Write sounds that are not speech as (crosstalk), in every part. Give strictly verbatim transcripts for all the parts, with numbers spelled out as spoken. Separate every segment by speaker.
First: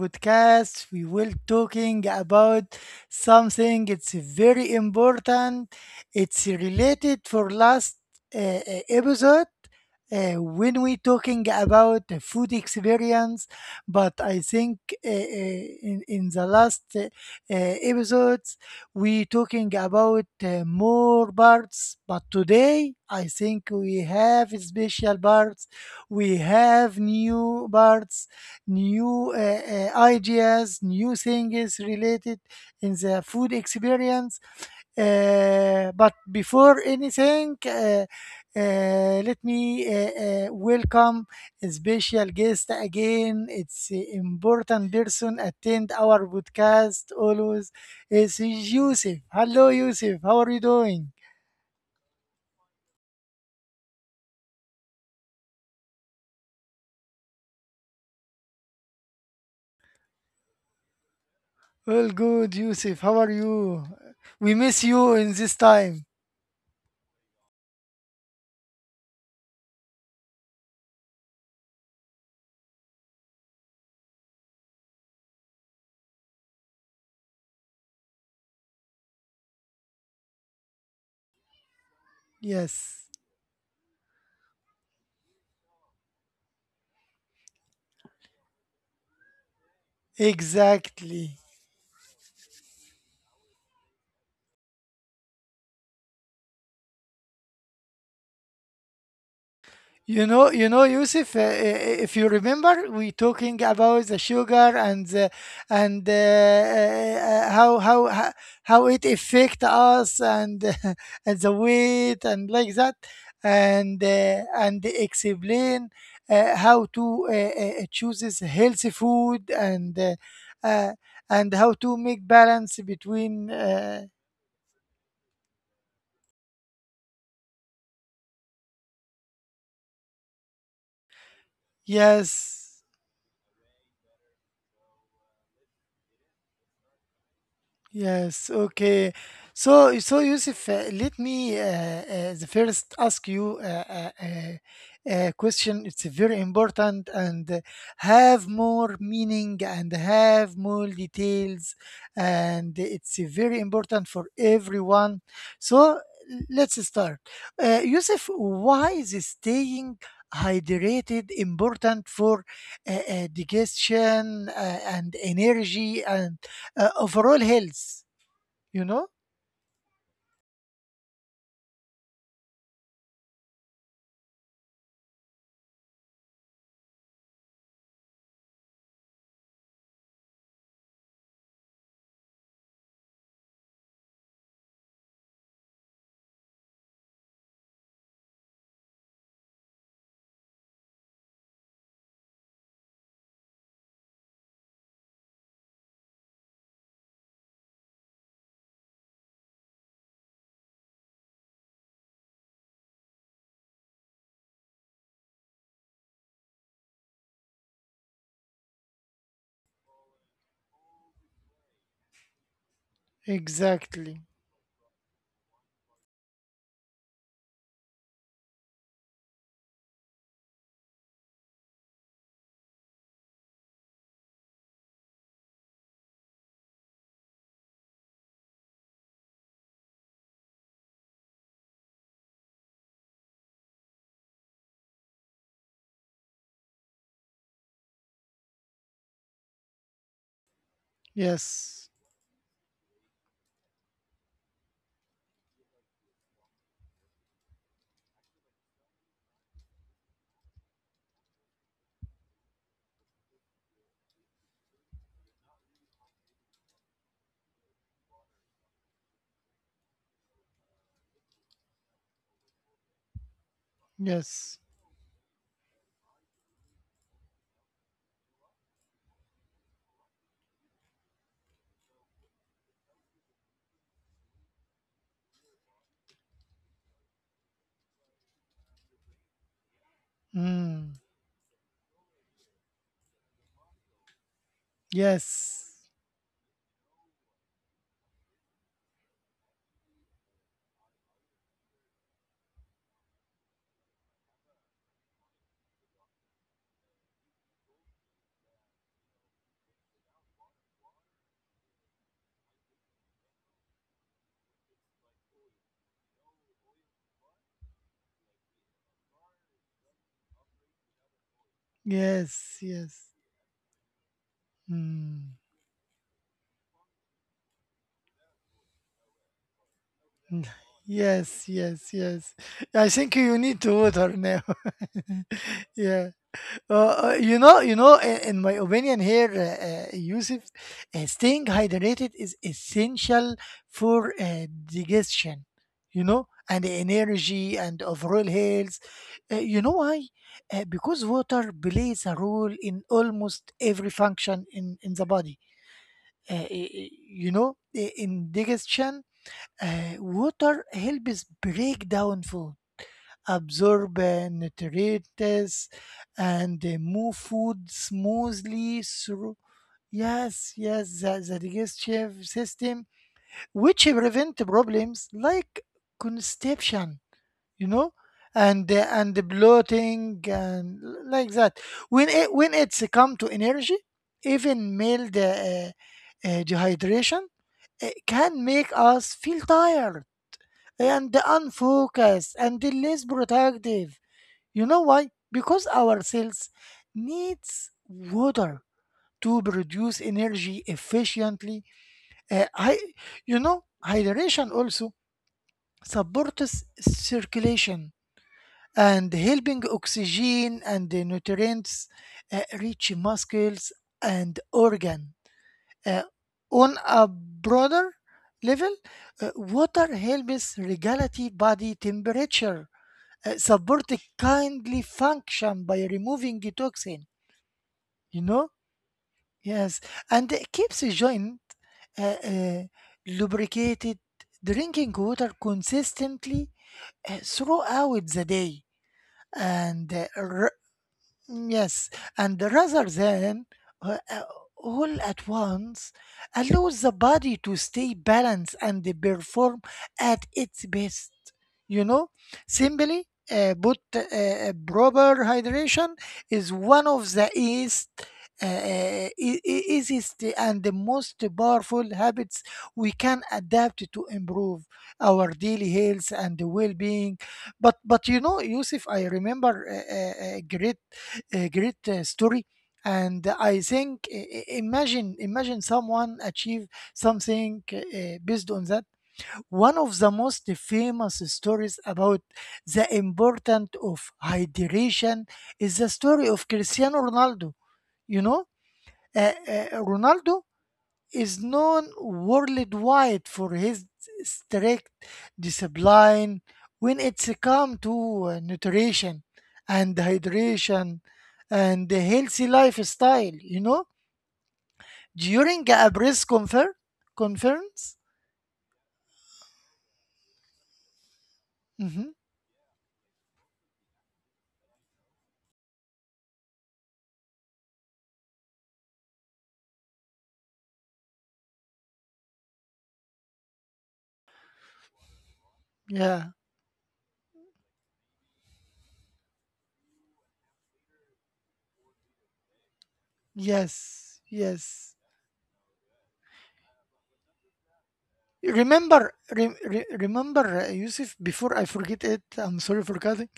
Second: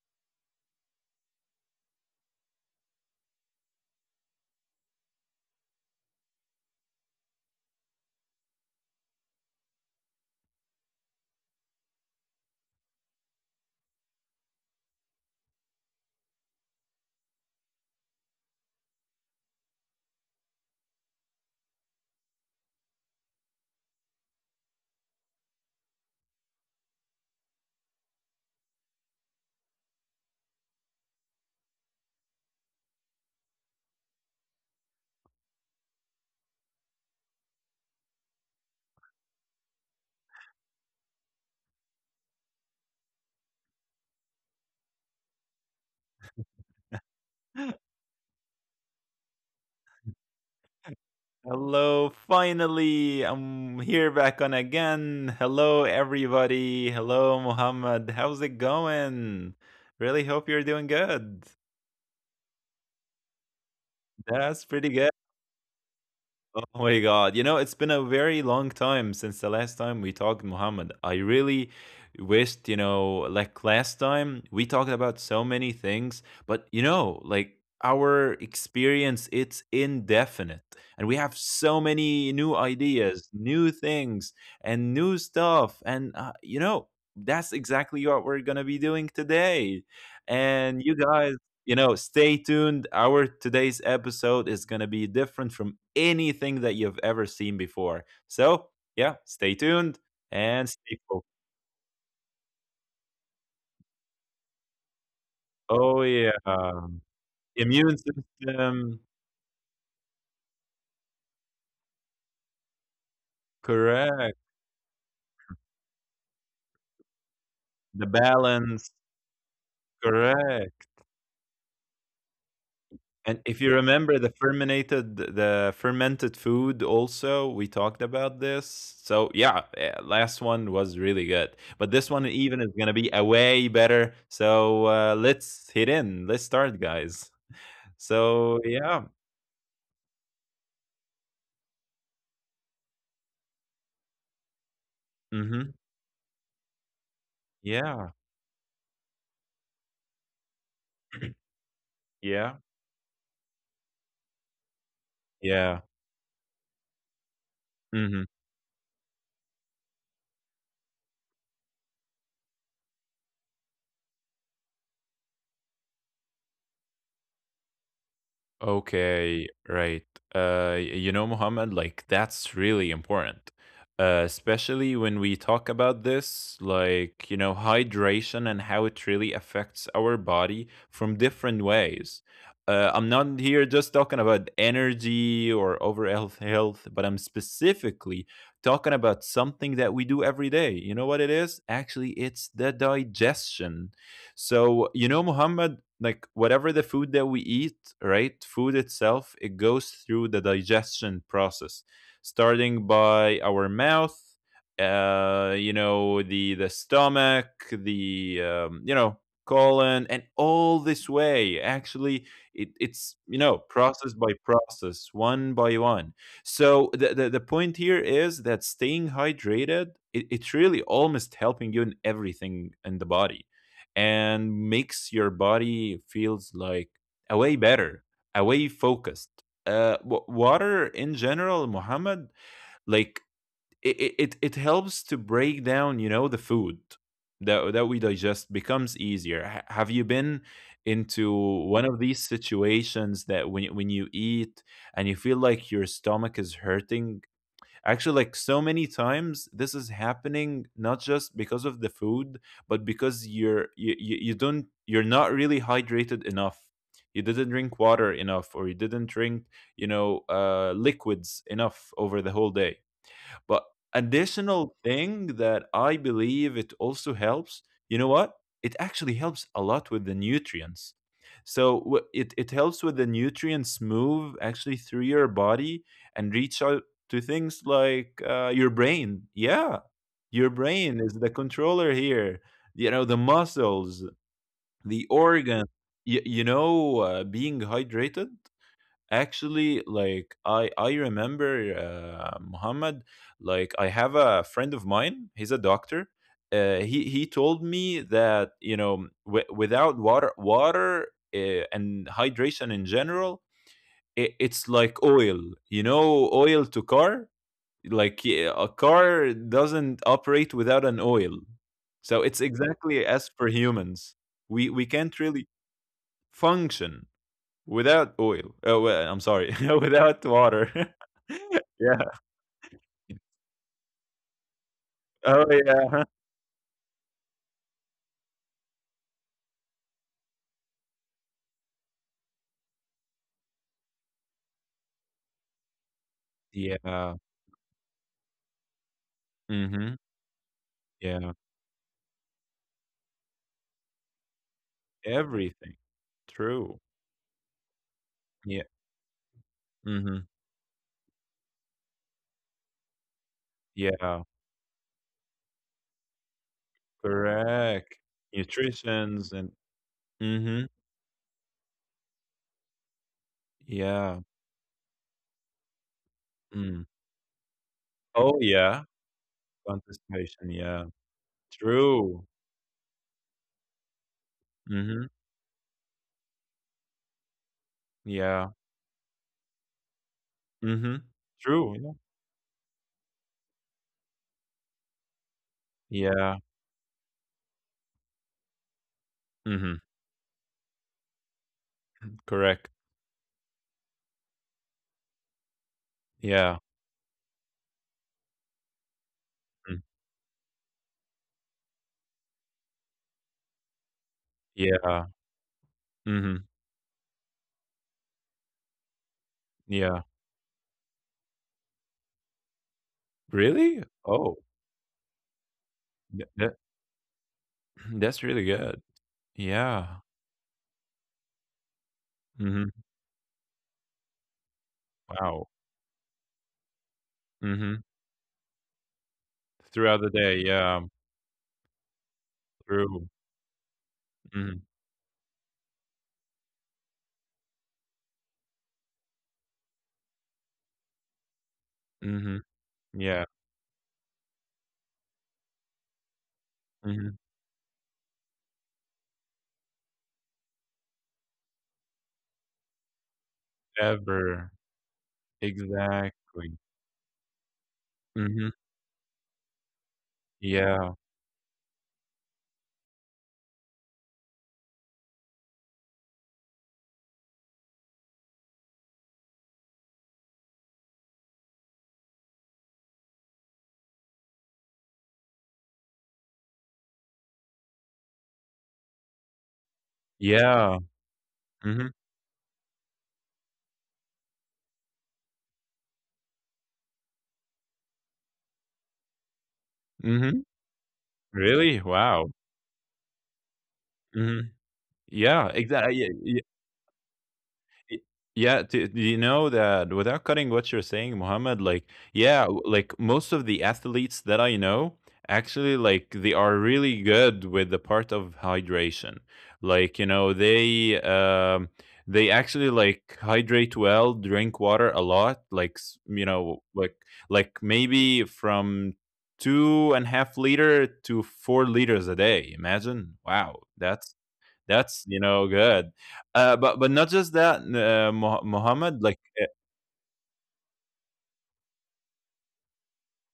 Speaker 1: podcast we will talking about something it's very important. It's related for last uh, uh, episode uh, when we talking about the food experience, but I think uh, uh, in in the last uh, uh, episodes we talking about uh, more parts, but today I think we have special parts, we have new parts, new uh, uh, ideas, new things related in the food experience. Uh, but before anything, uh, uh, let me uh, uh, welcome a special guest again. It's an important person attend our podcast always. It's Yusuf. Hello, Yusuf. How are you doing?
Speaker 2: Hello, finally, I'm here back on again. Hello, everybody. Hello, Muhammad. How's it going? Really hope you're doing good.
Speaker 1: Well, good, Yusuf. How are you? We
Speaker 2: That's
Speaker 1: miss
Speaker 2: pretty
Speaker 1: you
Speaker 2: good.
Speaker 1: in this time.
Speaker 2: Oh my God. You know, it's been a very long time since the last time we talked, Muhammad. I really wished, you know, like last time we talked about so many things, but you know, like our experience, it's indefinite. And we have so many new
Speaker 1: Yes,
Speaker 2: ideas, new things, and new stuff. And, uh, you know, that's exactly what we're going to be doing today. And you
Speaker 1: exactly.
Speaker 2: guys, you know, stay tuned. Our today's episode is going to be different from anything that you've ever seen before. So, yeah, stay tuned
Speaker 1: You know, you
Speaker 2: and
Speaker 1: know,
Speaker 2: stay focused.
Speaker 1: Yusuf. Uh, uh, if you remember, we talking about the sugar, and the, and
Speaker 2: Oh,
Speaker 1: uh,
Speaker 2: yeah.
Speaker 1: uh, how
Speaker 2: Immune
Speaker 1: how ho- how it
Speaker 2: system,
Speaker 1: affect us and (laughs) and the weight and like that, and uh,
Speaker 2: correct.
Speaker 1: and explain uh, how to uh, uh,
Speaker 2: The
Speaker 1: chooses healthy
Speaker 2: balance,
Speaker 1: food and uh, uh,
Speaker 2: correct.
Speaker 1: and how to make balance
Speaker 2: And
Speaker 1: between.
Speaker 2: if you
Speaker 1: Uh,
Speaker 2: remember the fermented the fermented food also, we talked about this. So yeah, eh, last one was really good. But this one even is
Speaker 1: yes.
Speaker 2: gonna be a way better. So uh, let's hit in. Let's start, guys.
Speaker 1: Yes,
Speaker 2: So yeah.
Speaker 1: okay. So, so Yusuf, uh, let me uh, uh, the first ask you uh, a, a
Speaker 2: Mm-hmm.
Speaker 1: question. It's very important and uh,
Speaker 2: Yeah.
Speaker 1: have more meaning and have more details,
Speaker 2: Yeah.
Speaker 1: and it's very important for everyone.
Speaker 2: Yeah.
Speaker 1: So, let's start. Uh, Yusuf,
Speaker 2: Mm-hmm.
Speaker 1: why is staying hydrated important for uh, uh, digestion uh, and energy and uh, overall health you know
Speaker 2: Okay, right. Uh, y- you know, Muhammad, like that's really important, uh, especially when we talk about this, like, you know, hydration and how it really affects our body from different ways. Uh, I'm not here just talking about energy or overall health, but I'm specifically talking about something that we do every day. You know what it is? Actually, it's the digestion. So, you know, Muhammad, like whatever the food that we eat, right? Food itself, it goes through the digestion process, starting by our mouth, uh, you know, the the stomach, the um, you know, colon, and all this way. Actually, it, it's you know, process
Speaker 1: exactly.
Speaker 2: by process, one by one. So the the, the point here is that staying hydrated, it, it's really almost helping you in everything in the body and makes your body feels like away better, away focused. Uh, w- water in general, Muhammad, like it, it, it helps to break down, you know, the food that that we digest becomes easier. Ha- have you been into
Speaker 1: Yes.
Speaker 2: one of these situations that when when you eat and you feel like your stomach is hurting? Actually, like so many times, this is happening not just because of the food, but because you're you, you, you don't you're not really hydrated enough. You didn't drink water enough, or you didn't drink, you know, uh, liquids enough over the whole day, but
Speaker 1: Yes.
Speaker 2: additional thing that I believe it also helps, you know what? It actually helps a lot with the nutrients. So wh- it, it helps with the nutrients move actually through your body and reach out to things like uh, your brain. Yeah, your
Speaker 1: Mm.
Speaker 2: brain is the controller here. You know, the muscles, the organ,
Speaker 1: Yes.
Speaker 2: you, you know, uh, being hydrated. Actually, like I I remember, uh, Muhammad. Like I have a friend of mine. He's a doctor. Uh, he he told me that you know w- without water water uh, and hydration in general, it, it's like oil. You know, oil to car. Like yeah, a car doesn't operate without an oil. So it's
Speaker 1: Yes. Yes.
Speaker 2: exactly as for humans. We we can't
Speaker 1: Mm.
Speaker 2: really function without oil. Oh, well, I'm sorry. (laughs) Without
Speaker 1: (laughs)
Speaker 2: water. (laughs)
Speaker 1: Yes. Yes.
Speaker 2: Yeah.
Speaker 1: Yes. I think you need to water now. (laughs)
Speaker 2: Oh, yeah.
Speaker 1: Yeah. Uh, uh, you know, you know, in, in my opinion here, uh, uh, Yusuf, uh, staying hydrated is essential for uh, digestion, you know, and
Speaker 2: Yeah.
Speaker 1: energy and overall health. Uh, you know why?
Speaker 2: Mhm.
Speaker 1: Uh, because
Speaker 2: Yeah.
Speaker 1: water plays a role in almost every function in, in the body.
Speaker 2: Everything.
Speaker 1: Uh, i-
Speaker 2: True.
Speaker 1: i- you know, i- in
Speaker 2: Yeah.
Speaker 1: digestion, uh,
Speaker 2: Mhm.
Speaker 1: water helps break down food absorb
Speaker 2: Yeah.
Speaker 1: uh, nutrients and uh, move food
Speaker 2: Correct.
Speaker 1: smoothly
Speaker 2: Nutritions
Speaker 1: through.
Speaker 2: and
Speaker 1: Yes,
Speaker 2: Mhm.
Speaker 1: yes, the, the digestive system, which
Speaker 2: Yeah.
Speaker 1: prevent problems like
Speaker 2: Mm.
Speaker 1: constipation, you know,
Speaker 2: Oh,
Speaker 1: and uh,
Speaker 2: yeah.
Speaker 1: and the bloating
Speaker 2: Contestation.
Speaker 1: and
Speaker 2: Yeah.
Speaker 1: l- like that. When
Speaker 2: True.
Speaker 1: it when it's come to energy, even
Speaker 2: Mhm.
Speaker 1: mild uh, uh, uh, dehydration uh, can
Speaker 2: Yeah.
Speaker 1: make us feel tired
Speaker 2: Mhm.
Speaker 1: and
Speaker 2: True. Yeah.
Speaker 1: unfocused and less productive. You know why? Because our
Speaker 2: Yeah.
Speaker 1: cells needs water to
Speaker 2: Mhm.
Speaker 1: produce energy efficiently. Uh,
Speaker 2: Correct.
Speaker 1: hy- you know, hydration also supports
Speaker 2: Yeah.
Speaker 1: circulation and helping
Speaker 2: Mm.
Speaker 1: oxygen and the nutrients uh, reach muscles and
Speaker 2: Yeah.
Speaker 1: organ. Uh,
Speaker 2: Mhm.
Speaker 1: on a broader level, uh, water
Speaker 2: Yeah.
Speaker 1: helps regulate body temperature, uh, support
Speaker 2: Really? Oh.
Speaker 1: kindly function by removing toxins. You
Speaker 2: That's
Speaker 1: know?
Speaker 2: really good.
Speaker 1: Yes.
Speaker 2: Yeah.
Speaker 1: And it keeps the joint uh, uh,
Speaker 2: Mhm.
Speaker 1: lubricated, drinking water
Speaker 2: Wow.
Speaker 1: consistently uh,
Speaker 2: Mhm.
Speaker 1: throughout the day and
Speaker 2: Throughout
Speaker 1: uh,
Speaker 2: the day,
Speaker 1: r-
Speaker 2: yeah, um,
Speaker 1: Mm, yes, and rather
Speaker 2: through.
Speaker 1: than uh, uh,
Speaker 2: Mhm.
Speaker 1: all at once, allows the body to stay balanced and perform at its best. You know,
Speaker 2: Mhm.
Speaker 1: simply,
Speaker 2: Yeah.
Speaker 1: uh, but uh, proper hydration is one of
Speaker 2: Mhm.
Speaker 1: the east, uh, uh, e- e- easiest and the most powerful habits we can adapt to
Speaker 2: Ever.
Speaker 1: improve our daily health and
Speaker 2: Exactly.
Speaker 1: well-being. But but you know,
Speaker 2: Mhm.
Speaker 1: Yusuf, I remember a, a a great
Speaker 2: Yeah.
Speaker 1: a great uh, story, and I think i- i- imagine imagine someone achieve something uh, uh, based on that. One of the most famous stories about the importance of hydration is the story of Cristiano ronaldo you know uh, uh, Ronaldo
Speaker 2: Yeah.
Speaker 1: is known
Speaker 2: Mhm.
Speaker 1: worldwide for his strict discipline when it's come to uh, nutrition and
Speaker 2: Mhm.
Speaker 1: hydration
Speaker 2: Really?
Speaker 1: and a
Speaker 2: Wow.
Speaker 1: healthy lifestyle, you know?
Speaker 2: Mhm. Yeah,
Speaker 1: During a press
Speaker 2: exactly.
Speaker 1: confer- conference?
Speaker 2: Y- Yeah, do, do you know that without cutting what you're saying, Mohammed, like,
Speaker 1: Hmm.
Speaker 2: yeah, w- like most of the athletes that I know, actually, like, they are really good with the part of hydration. Like, you know, they, um, they actually like hydrate well, drink water a lot, like, s- you
Speaker 1: Yeah.
Speaker 2: know, like, like maybe from two and a half liter to four liters a day. Imagine. Wow. That's
Speaker 1: Yes. Yes.
Speaker 2: that's you know good, uh, but but not just that, uh, Mo- Mohammed.
Speaker 1: Remember,
Speaker 2: Like uh,
Speaker 1: re- re- remember, uh, Yusuf. Before I forget it, I'm sorry for cutting.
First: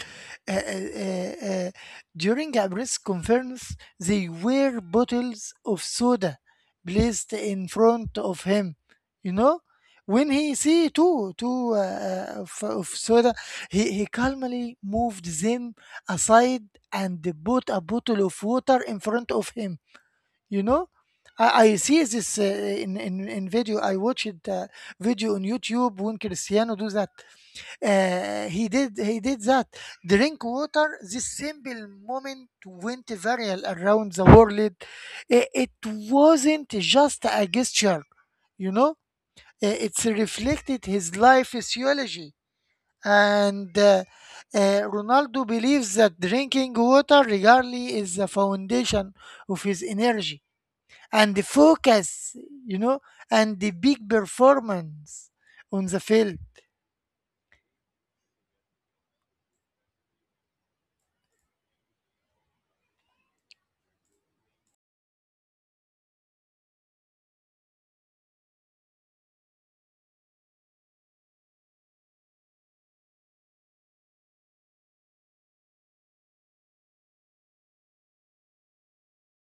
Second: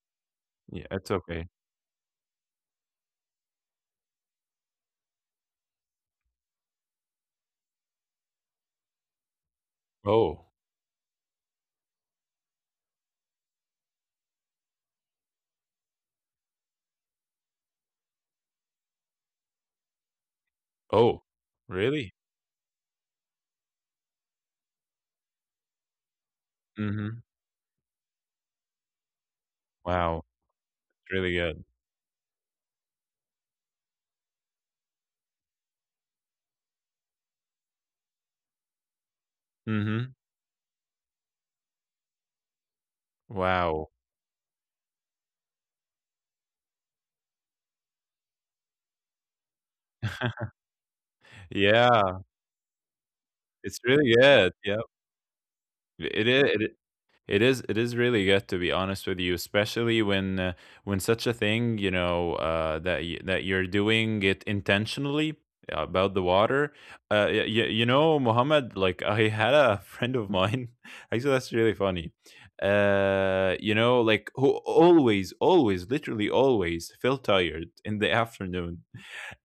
Speaker 1: Uh, uh,
Speaker 2: yeah, it's okay.
Speaker 1: uh, uh, During a press conference, they were bottles of soda placed in front of him. You know, when
Speaker 2: Oh,
Speaker 1: he see two two uh, uh, of, of soda, he, he calmly moved them aside and bought a bottle of water in front of him you know
Speaker 2: oh,
Speaker 1: I, I see
Speaker 2: really?
Speaker 1: this uh, in, in in video I watched uh, video on YouTube when Cristiano do that.
Speaker 2: hmm
Speaker 1: uh, he did he did that,
Speaker 2: Wow,
Speaker 1: drink water.
Speaker 2: it's
Speaker 1: This
Speaker 2: really good.
Speaker 1: simple moment went viral around the world. It, it wasn't just a gesture you know Uh, it's
Speaker 2: hmm
Speaker 1: reflected his life theology, and
Speaker 2: Wow,
Speaker 1: uh, uh, Ronaldo believes that drinking water regularly is the foundation of his energy and the
Speaker 2: yeah,
Speaker 1: focus, you know, and the
Speaker 2: it's
Speaker 1: big
Speaker 2: really good. Yeah,
Speaker 1: performance on the
Speaker 2: it
Speaker 1: field.
Speaker 2: is. It is it is really good to be honest with you, especially when uh, when such a thing, you know, uh, that y- that you're doing it intentionally, uh, about the water. Uh, y- y- you know, Mohammed, like I had a (laughs) friend of mine. (laughs) Actually, that's really funny. Uh, you know, like who always, always, literally always felt tired in the (laughs) afternoon.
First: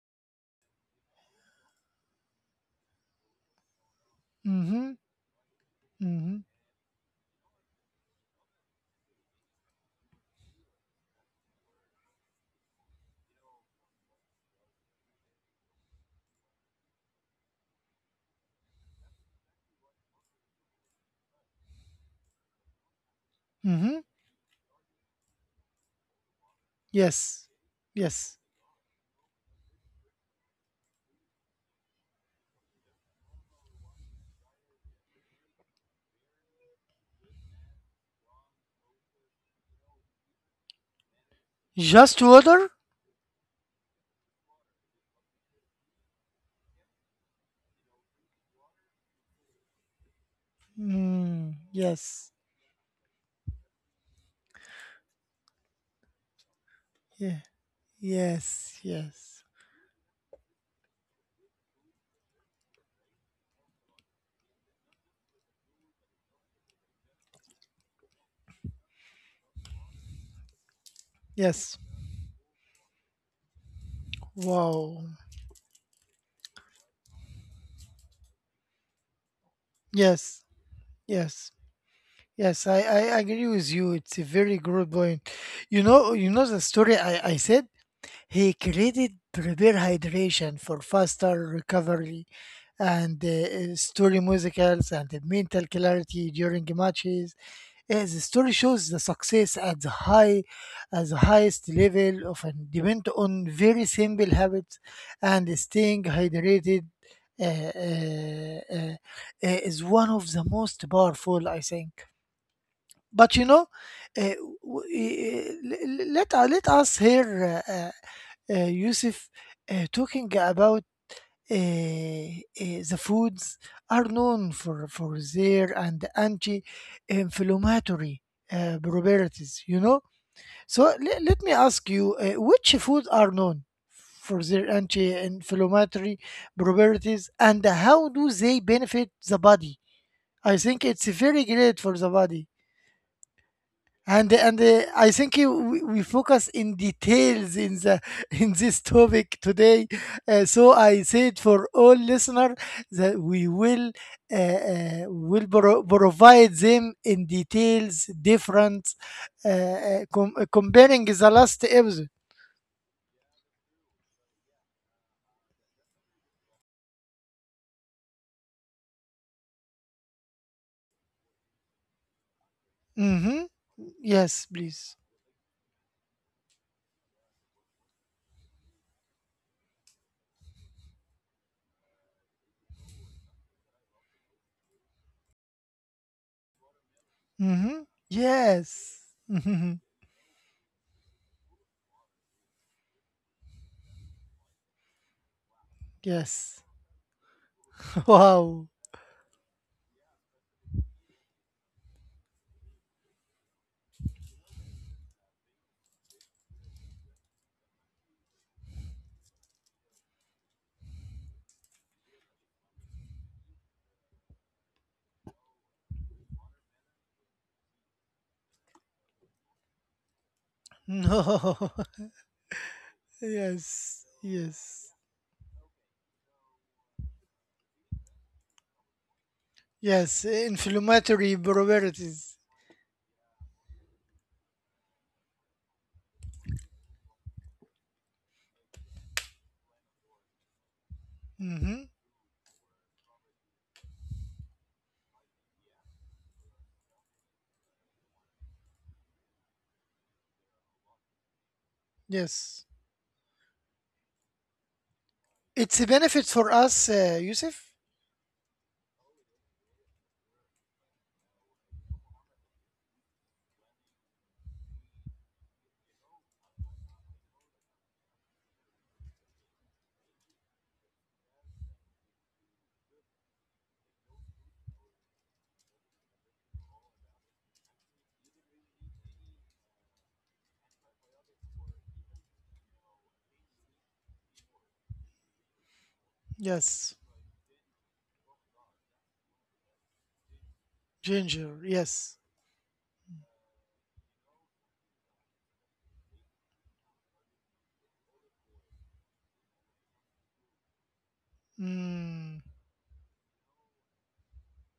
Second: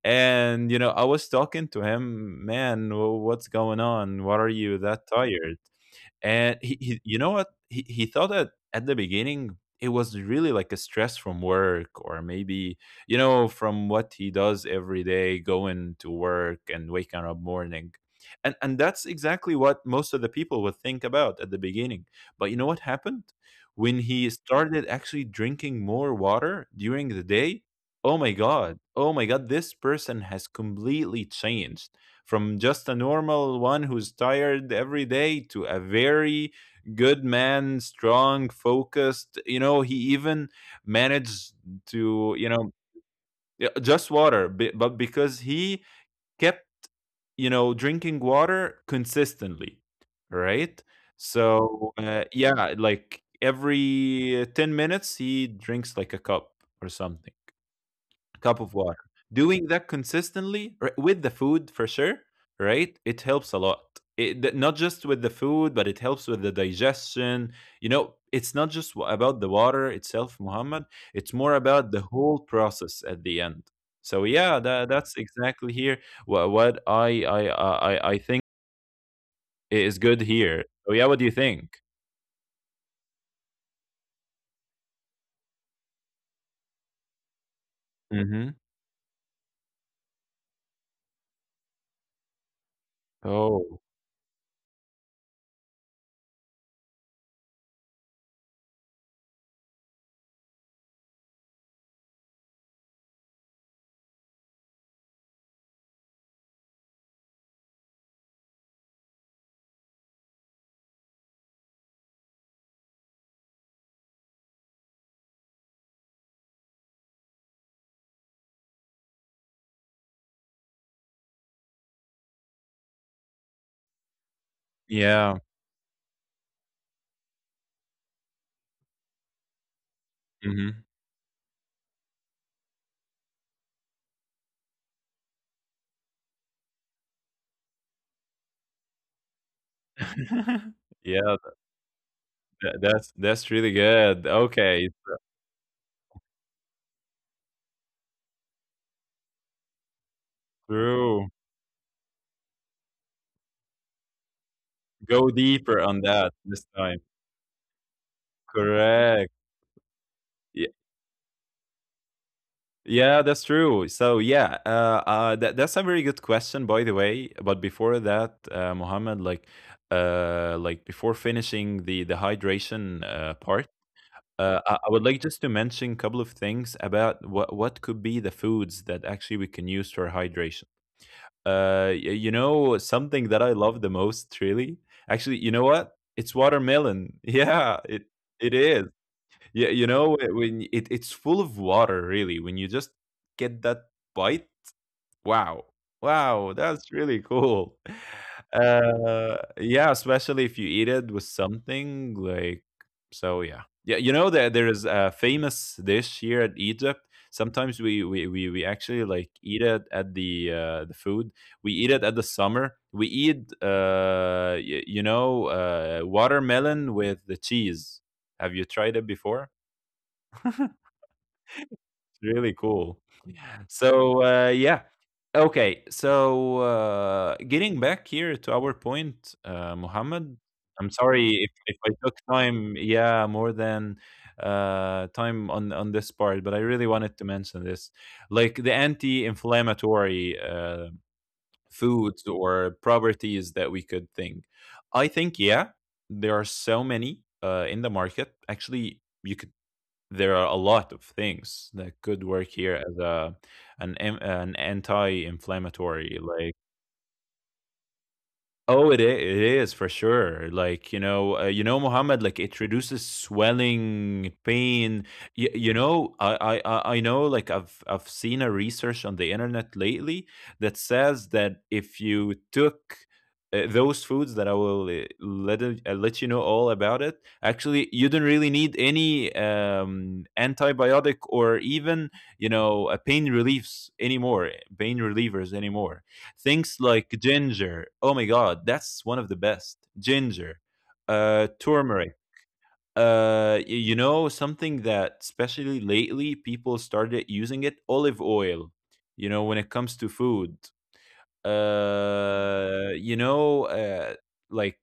Speaker 2: And you know, I was talking to him, man, wh- what's going on? Why are you
Speaker 1: Mm-hmm.
Speaker 2: that tired?
Speaker 1: Mm-hmm.
Speaker 2: And he, he you know what? He, he thought that at the beginning it was really like a stress from work or maybe, you know, from what he does every day, going to work and waking up morning. And and that's exactly what most of the people would think about at the beginning. But you know what happened?
Speaker 1: Mm-hmm.
Speaker 2: When he started actually drinking more water during the
Speaker 1: Yes.
Speaker 2: day, oh my
Speaker 1: Yes.
Speaker 2: god, oh my god, this person has completely changed from just a normal one who's tired every day to a very good man, strong, focused. You know, he even managed
Speaker 1: Just
Speaker 2: to, you know,
Speaker 1: water?
Speaker 2: yeah, just water, be- but because he kept, you know, drinking water consistently, right?
Speaker 1: Mm,
Speaker 2: So, uh,
Speaker 1: yes.
Speaker 2: yeah, like every 10 minutes, he drinks like a cup or something,
Speaker 1: Yeah.
Speaker 2: cup of
Speaker 1: Yes.
Speaker 2: water.
Speaker 1: Yes.
Speaker 2: Doing that consistently, r- with the food for sure, right? It helps a lot. It, th- not just with the food, but it helps with the digestion. You know, it's not just wa- about the water itself, Muhammad. It's more
Speaker 1: Yes.
Speaker 2: about the whole process at the end. So yeah, that,
Speaker 1: Wow.
Speaker 2: that's exactly here what, what I, I I I I think is good
Speaker 1: Yes.
Speaker 2: here. So yeah, what do you
Speaker 1: Yes.
Speaker 2: think?
Speaker 1: Yes. I, I agree with you. It's a very good point. You know, you know the story I, I said?
Speaker 2: Mm-hmm.
Speaker 1: He created prepare hydration for faster recovery and uh,
Speaker 2: Oh
Speaker 1: story musicals and the mental clarity during matches. Uh, the story shows the success at the high, at the highest level often depend on very simple habits and staying hydrated uh, uh, uh, uh, is one of the most powerful, I think. But you know, uh, w- uh, let let uh, let us hear uh, uh, Yusuf uh, talking about uh, uh, the foods are known for, for
Speaker 2: yeah.
Speaker 1: their and anti-inflammatory uh, properties, you know. So
Speaker 2: Mm-hmm.
Speaker 1: le- let me ask you, uh, which foods are known for their anti-inflammatory properties and how do they benefit the body? I
Speaker 2: (laughs)
Speaker 1: think it's
Speaker 2: Yeah,
Speaker 1: very great for the body,
Speaker 2: th- that's that's really good.
Speaker 1: and and uh,
Speaker 2: Okay.
Speaker 1: I think you, we, we focus in details in the (laughs) in this topic today. Uh, so I
Speaker 2: True.
Speaker 1: said for all listener that we will uh, uh,
Speaker 2: Go
Speaker 1: will
Speaker 2: deeper
Speaker 1: pro-
Speaker 2: on that
Speaker 1: provide
Speaker 2: this
Speaker 1: them
Speaker 2: time.
Speaker 1: in details different
Speaker 2: Correct.
Speaker 1: uh, uh, com- uh,
Speaker 2: Yeah,
Speaker 1: comparing the last episode.
Speaker 2: yeah, that's true. So yeah, uh, uh, that that's a very good question, by the way. But before that, uh, Mohammed, like, uh, like before finishing the the hydration uh,
Speaker 1: Mm-hmm.
Speaker 2: part,
Speaker 1: Yes,
Speaker 2: uh, I, I
Speaker 1: please.
Speaker 2: would like just to mention a couple of things about what what could be the foods that actually we can use for hydration. Uh, y- you know, something that I love the most, really. Actually, you know what? It's watermelon. (laughs) Yeah,
Speaker 1: Mm-hmm.
Speaker 2: it it is.
Speaker 1: Yes. (laughs)
Speaker 2: Yeah, you know, wh- when it, it's full of water, really. When you just get that bite, wow, wow,
Speaker 1: Yes.
Speaker 2: that's really cool.
Speaker 1: (laughs)
Speaker 2: (laughs)
Speaker 1: Wow.
Speaker 2: Uh, yeah, especially if you eat it with something like, so yeah, yeah. You know that there is a famous dish here at Egypt. Sometimes we we we, we actually like eat it at the uh, the food. We eat it at the summer. We eat, uh, y- you know, uh, watermelon with the cheese. Have you tried it before?
Speaker 1: No.
Speaker 2: Really cool.
Speaker 1: (laughs) Yes.
Speaker 2: So, uh, yeah.
Speaker 1: Yes.
Speaker 2: Okay. So, uh, getting back here to our point, uh,
Speaker 1: Yes,
Speaker 2: Mohammed, I'm sorry
Speaker 1: inflammatory
Speaker 2: if, if I took
Speaker 1: properties.
Speaker 2: time, yeah, more than uh, time on, on this part, but I really wanted to mention this. Like the anti inflammatory uh,
Speaker 1: Hmm.
Speaker 2: foods or properties that we could think. I think, yeah, there are so many uh, in the market. Actually, you could there are a lot of things that could work
Speaker 1: Yes.
Speaker 2: here as a an em- an
Speaker 1: It's a
Speaker 2: anti-inflammatory,
Speaker 1: benefit for
Speaker 2: like
Speaker 1: us, uh, Yusuf?
Speaker 2: oh, it is, it is for sure. Like you know, uh, you know, Muhammad. Like it reduces swelling, pain. Y- you know, I, I, I I know. Like I've, I've seen a research on the internet lately that says that if you took, uh, those foods that I will uh, let it- uh, let you know all about it, actually, you don't really need any um, antibiotic or even you know a pain reliefs anymore, pain relievers anymore. Things
Speaker 1: Yes.
Speaker 2: like ginger. Oh my God, that's one of the best. Ginger, uh,
Speaker 1: Ginger,
Speaker 2: turmeric.
Speaker 1: yes.
Speaker 2: Uh, y- you know, something that especially lately people started using, it olive oil. You know, when it comes to food,
Speaker 1: Mm.
Speaker 2: uh, you know, uh, like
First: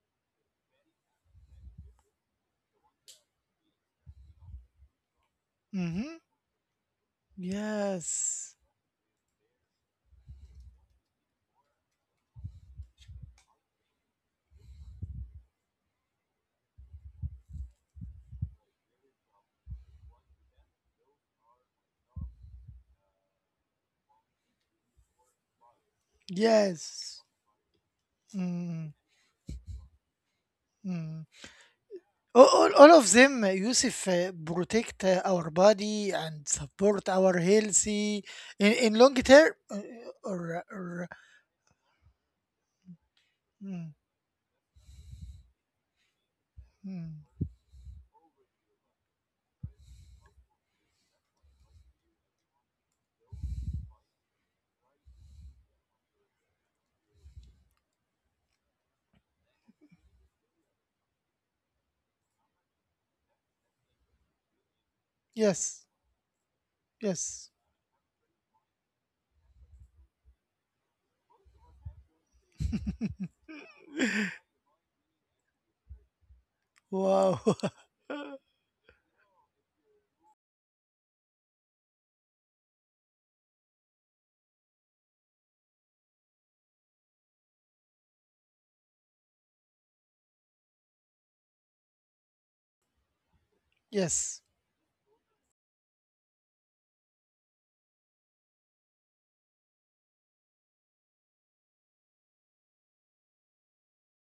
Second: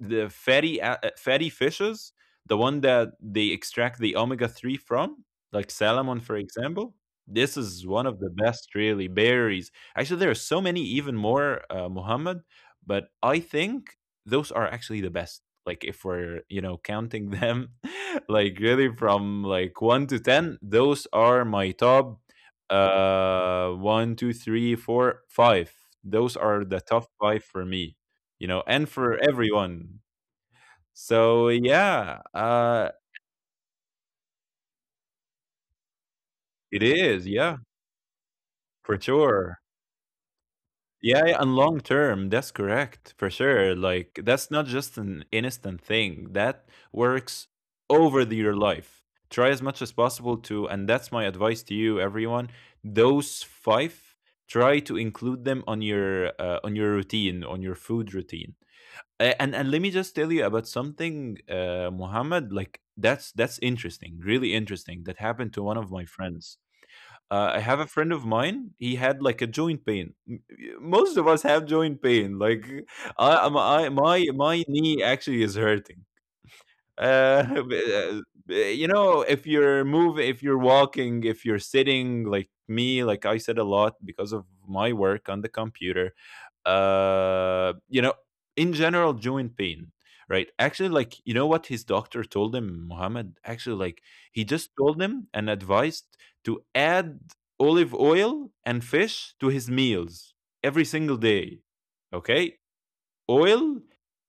Speaker 2: the fatty a- uh, fatty fishes, the one that they extract the omega three from, like
Speaker 1: Mm-hmm.
Speaker 2: salmon, for example. This is one of the
Speaker 1: Yes.
Speaker 2: best, really. Berries. Actually, there are so many, even more, uh, Muhammad. But I think those are actually the best. Like if we're you know counting them, (laughs) like really from like one to ten, those are my top. Uh, one, two, three, four, five. Those are the top
Speaker 1: Yes.
Speaker 2: five for me, you know, and
Speaker 1: Mm.
Speaker 2: for everyone.
Speaker 1: Mm.
Speaker 2: So, yeah,
Speaker 1: All, all
Speaker 2: uh,
Speaker 1: all of them, uh, Yusuf, uh, protect uh, our body and
Speaker 2: it
Speaker 1: support
Speaker 2: is,
Speaker 1: our
Speaker 2: yeah,
Speaker 1: healthy in, in
Speaker 2: for
Speaker 1: long term.
Speaker 2: sure.
Speaker 1: uh, Or, or,
Speaker 2: Yeah, yeah, and long term, that's correct, for sure.
Speaker 1: mm,
Speaker 2: Like that's not just an instant thing. That
Speaker 1: mm.
Speaker 2: works over the, your life. Try as much as possible to, and that's my advice to you, everyone. Those five, try to include them on your uh, on your routine, on your food routine. A- And and let me just tell you about something, uh, Muhammad. Like that's that's interesting, really interesting. That happened to one
Speaker 1: Yes.
Speaker 2: of my friends. Uh,
Speaker 1: Yes.
Speaker 2: I have a friend of mine. He had like a joint pain. M- Most of us have joint pain. Like (laughs) I, I- my my my knee actually is hurting.
Speaker 1: Wow.
Speaker 2: Uh, (laughs)
Speaker 1: (laughs)
Speaker 2: you know, if you're moving, if you're walking, if you're sitting, like me, like I said a lot because of my work on the computer. Uh, you know, in general, joint pain, right? Actually, like you know what his doctor told him, Mohammed. Actually, like he
Speaker 1: Yes.
Speaker 2: just told him and advised to add olive oil and fish to his meals every single day. Okay, oil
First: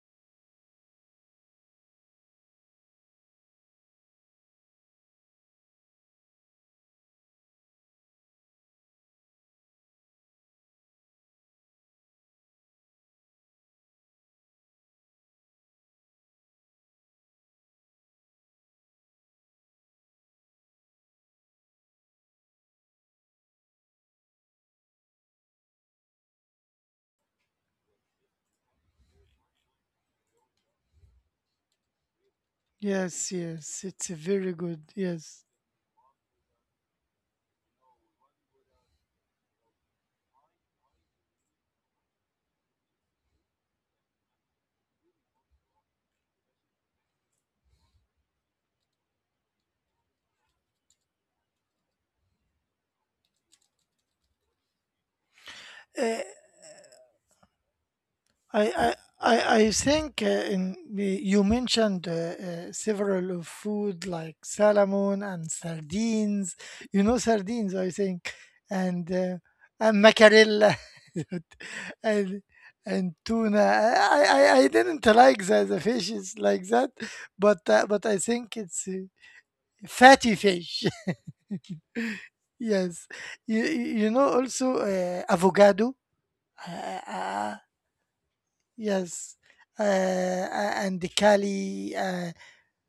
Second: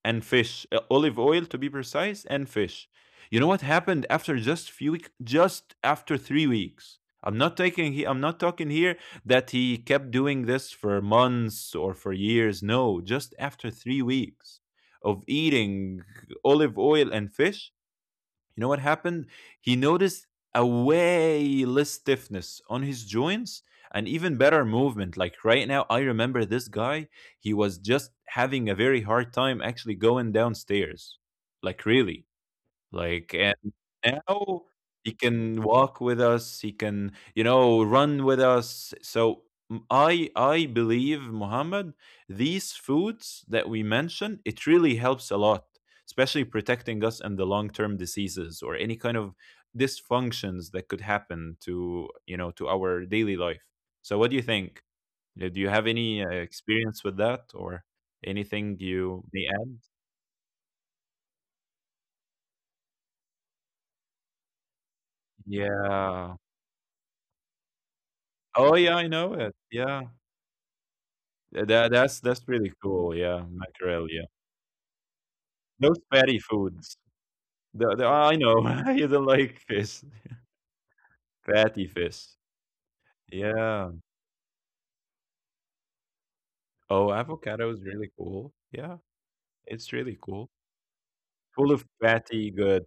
Speaker 2: and fish, uh, olive oil to be precise, and fish. You know what happened after just few weeks? Just after three weeks? I'm not taking. He, I'm not talking here that he kept doing this for months or for years. No, just after three weeks of eating olive oil and fish, you know what happened? He noticed a way less stiffness on his joints and even better movement. Like right now, I remember this guy, he was just having a very hard time actually going downstairs. Like, really. Like,
Speaker 1: Yes,
Speaker 2: and
Speaker 1: yes, it's a very
Speaker 2: now
Speaker 1: good.
Speaker 2: he
Speaker 1: Yes,
Speaker 2: can walk with us, he can, you know, run with us. So m- I I believe, Muhammad, these foods that we mentioned, it really helps a lot, especially protecting us and the long-term diseases or any kind of dysfunctions that could happen to, you know, to our daily life. So what do you think? Uh, Do you have any
Speaker 1: uh,
Speaker 2: uh, experience with that or
Speaker 1: I,
Speaker 2: anything
Speaker 1: I,
Speaker 2: you may
Speaker 1: I, I
Speaker 2: add?
Speaker 1: think uh, in the- you mentioned uh, uh, several of food like salmon and
Speaker 2: Yeah.
Speaker 1: sardines. You know sardines, I think,
Speaker 2: Oh yeah, I
Speaker 1: and
Speaker 2: know
Speaker 1: uh,
Speaker 2: it.
Speaker 1: and
Speaker 2: Yeah.
Speaker 1: macarella, (laughs)
Speaker 2: Uh, That that's
Speaker 1: and
Speaker 2: that's pretty
Speaker 1: and
Speaker 2: cool. Yeah,
Speaker 1: tuna.
Speaker 2: mackerel.
Speaker 1: I,
Speaker 2: Yeah,
Speaker 1: I, I didn't like the, the
Speaker 2: those
Speaker 1: fishes
Speaker 2: fatty
Speaker 1: like that,
Speaker 2: foods.
Speaker 1: but uh,
Speaker 2: The,
Speaker 1: but
Speaker 2: the,
Speaker 1: I
Speaker 2: I
Speaker 1: think
Speaker 2: know
Speaker 1: it's
Speaker 2: (laughs)
Speaker 1: uh,
Speaker 2: you don't like fish,
Speaker 1: fatty
Speaker 2: (laughs)
Speaker 1: fish.
Speaker 2: fatty fish.
Speaker 1: (laughs) Yes, you
Speaker 2: Yeah.
Speaker 1: you know also uh, avocado. Uh, uh,
Speaker 2: Oh,
Speaker 1: uh,
Speaker 2: avocado is really cool. Yeah,
Speaker 1: yes. Uh,
Speaker 2: it's really cool.
Speaker 1: uh, and the
Speaker 2: Full of
Speaker 1: Cali, uh,
Speaker 2: fatty, good.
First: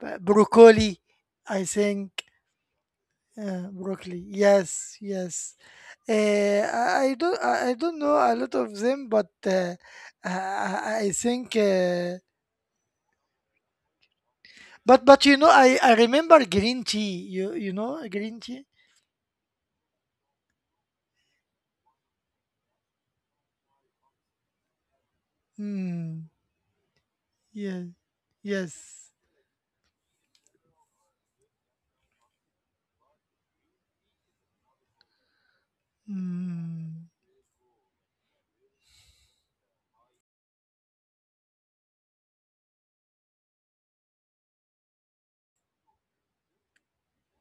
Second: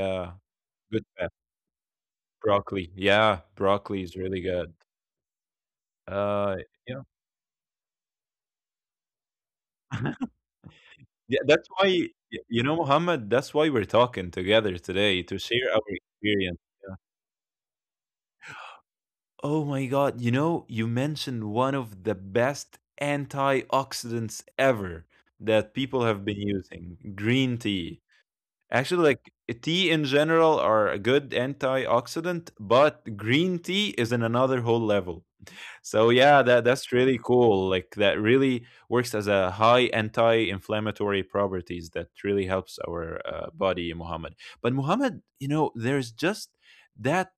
Speaker 1: b- broccoli,
Speaker 2: good fat.
Speaker 1: I think.
Speaker 2: Broccoli. Yeah,
Speaker 1: Uh,
Speaker 2: broccoli is
Speaker 1: broccoli.
Speaker 2: really good.
Speaker 1: Yes, yes.
Speaker 2: Uh,
Speaker 1: Uh, I,
Speaker 2: yeah.
Speaker 1: I don't. I I don't know a lot of them, but uh, I,
Speaker 2: (laughs)
Speaker 1: I I
Speaker 2: Yeah,
Speaker 1: think.
Speaker 2: that's why
Speaker 1: Uh,
Speaker 2: y- you know, Muhammad. That's why we're talking together
Speaker 1: but but
Speaker 2: today
Speaker 1: you
Speaker 2: to
Speaker 1: know,
Speaker 2: share
Speaker 1: I
Speaker 2: our
Speaker 1: I remember
Speaker 2: experience.
Speaker 1: green tea. You you know green tea.
Speaker 2: Oh my God. You know, you mentioned one of the best antioxidants ever that people have
Speaker 1: Hmm.
Speaker 2: been using, green
Speaker 1: Yes.
Speaker 2: tea. Actually,
Speaker 1: Yes.
Speaker 2: like tea in general are a good antioxidant, but green tea is in another whole level. So yeah, that that's
Speaker 1: Mm.
Speaker 2: really cool. Like that really works as a high anti-inflammatory properties that really helps our uh, body, Muhammad. But Muhammad, you know, there's just that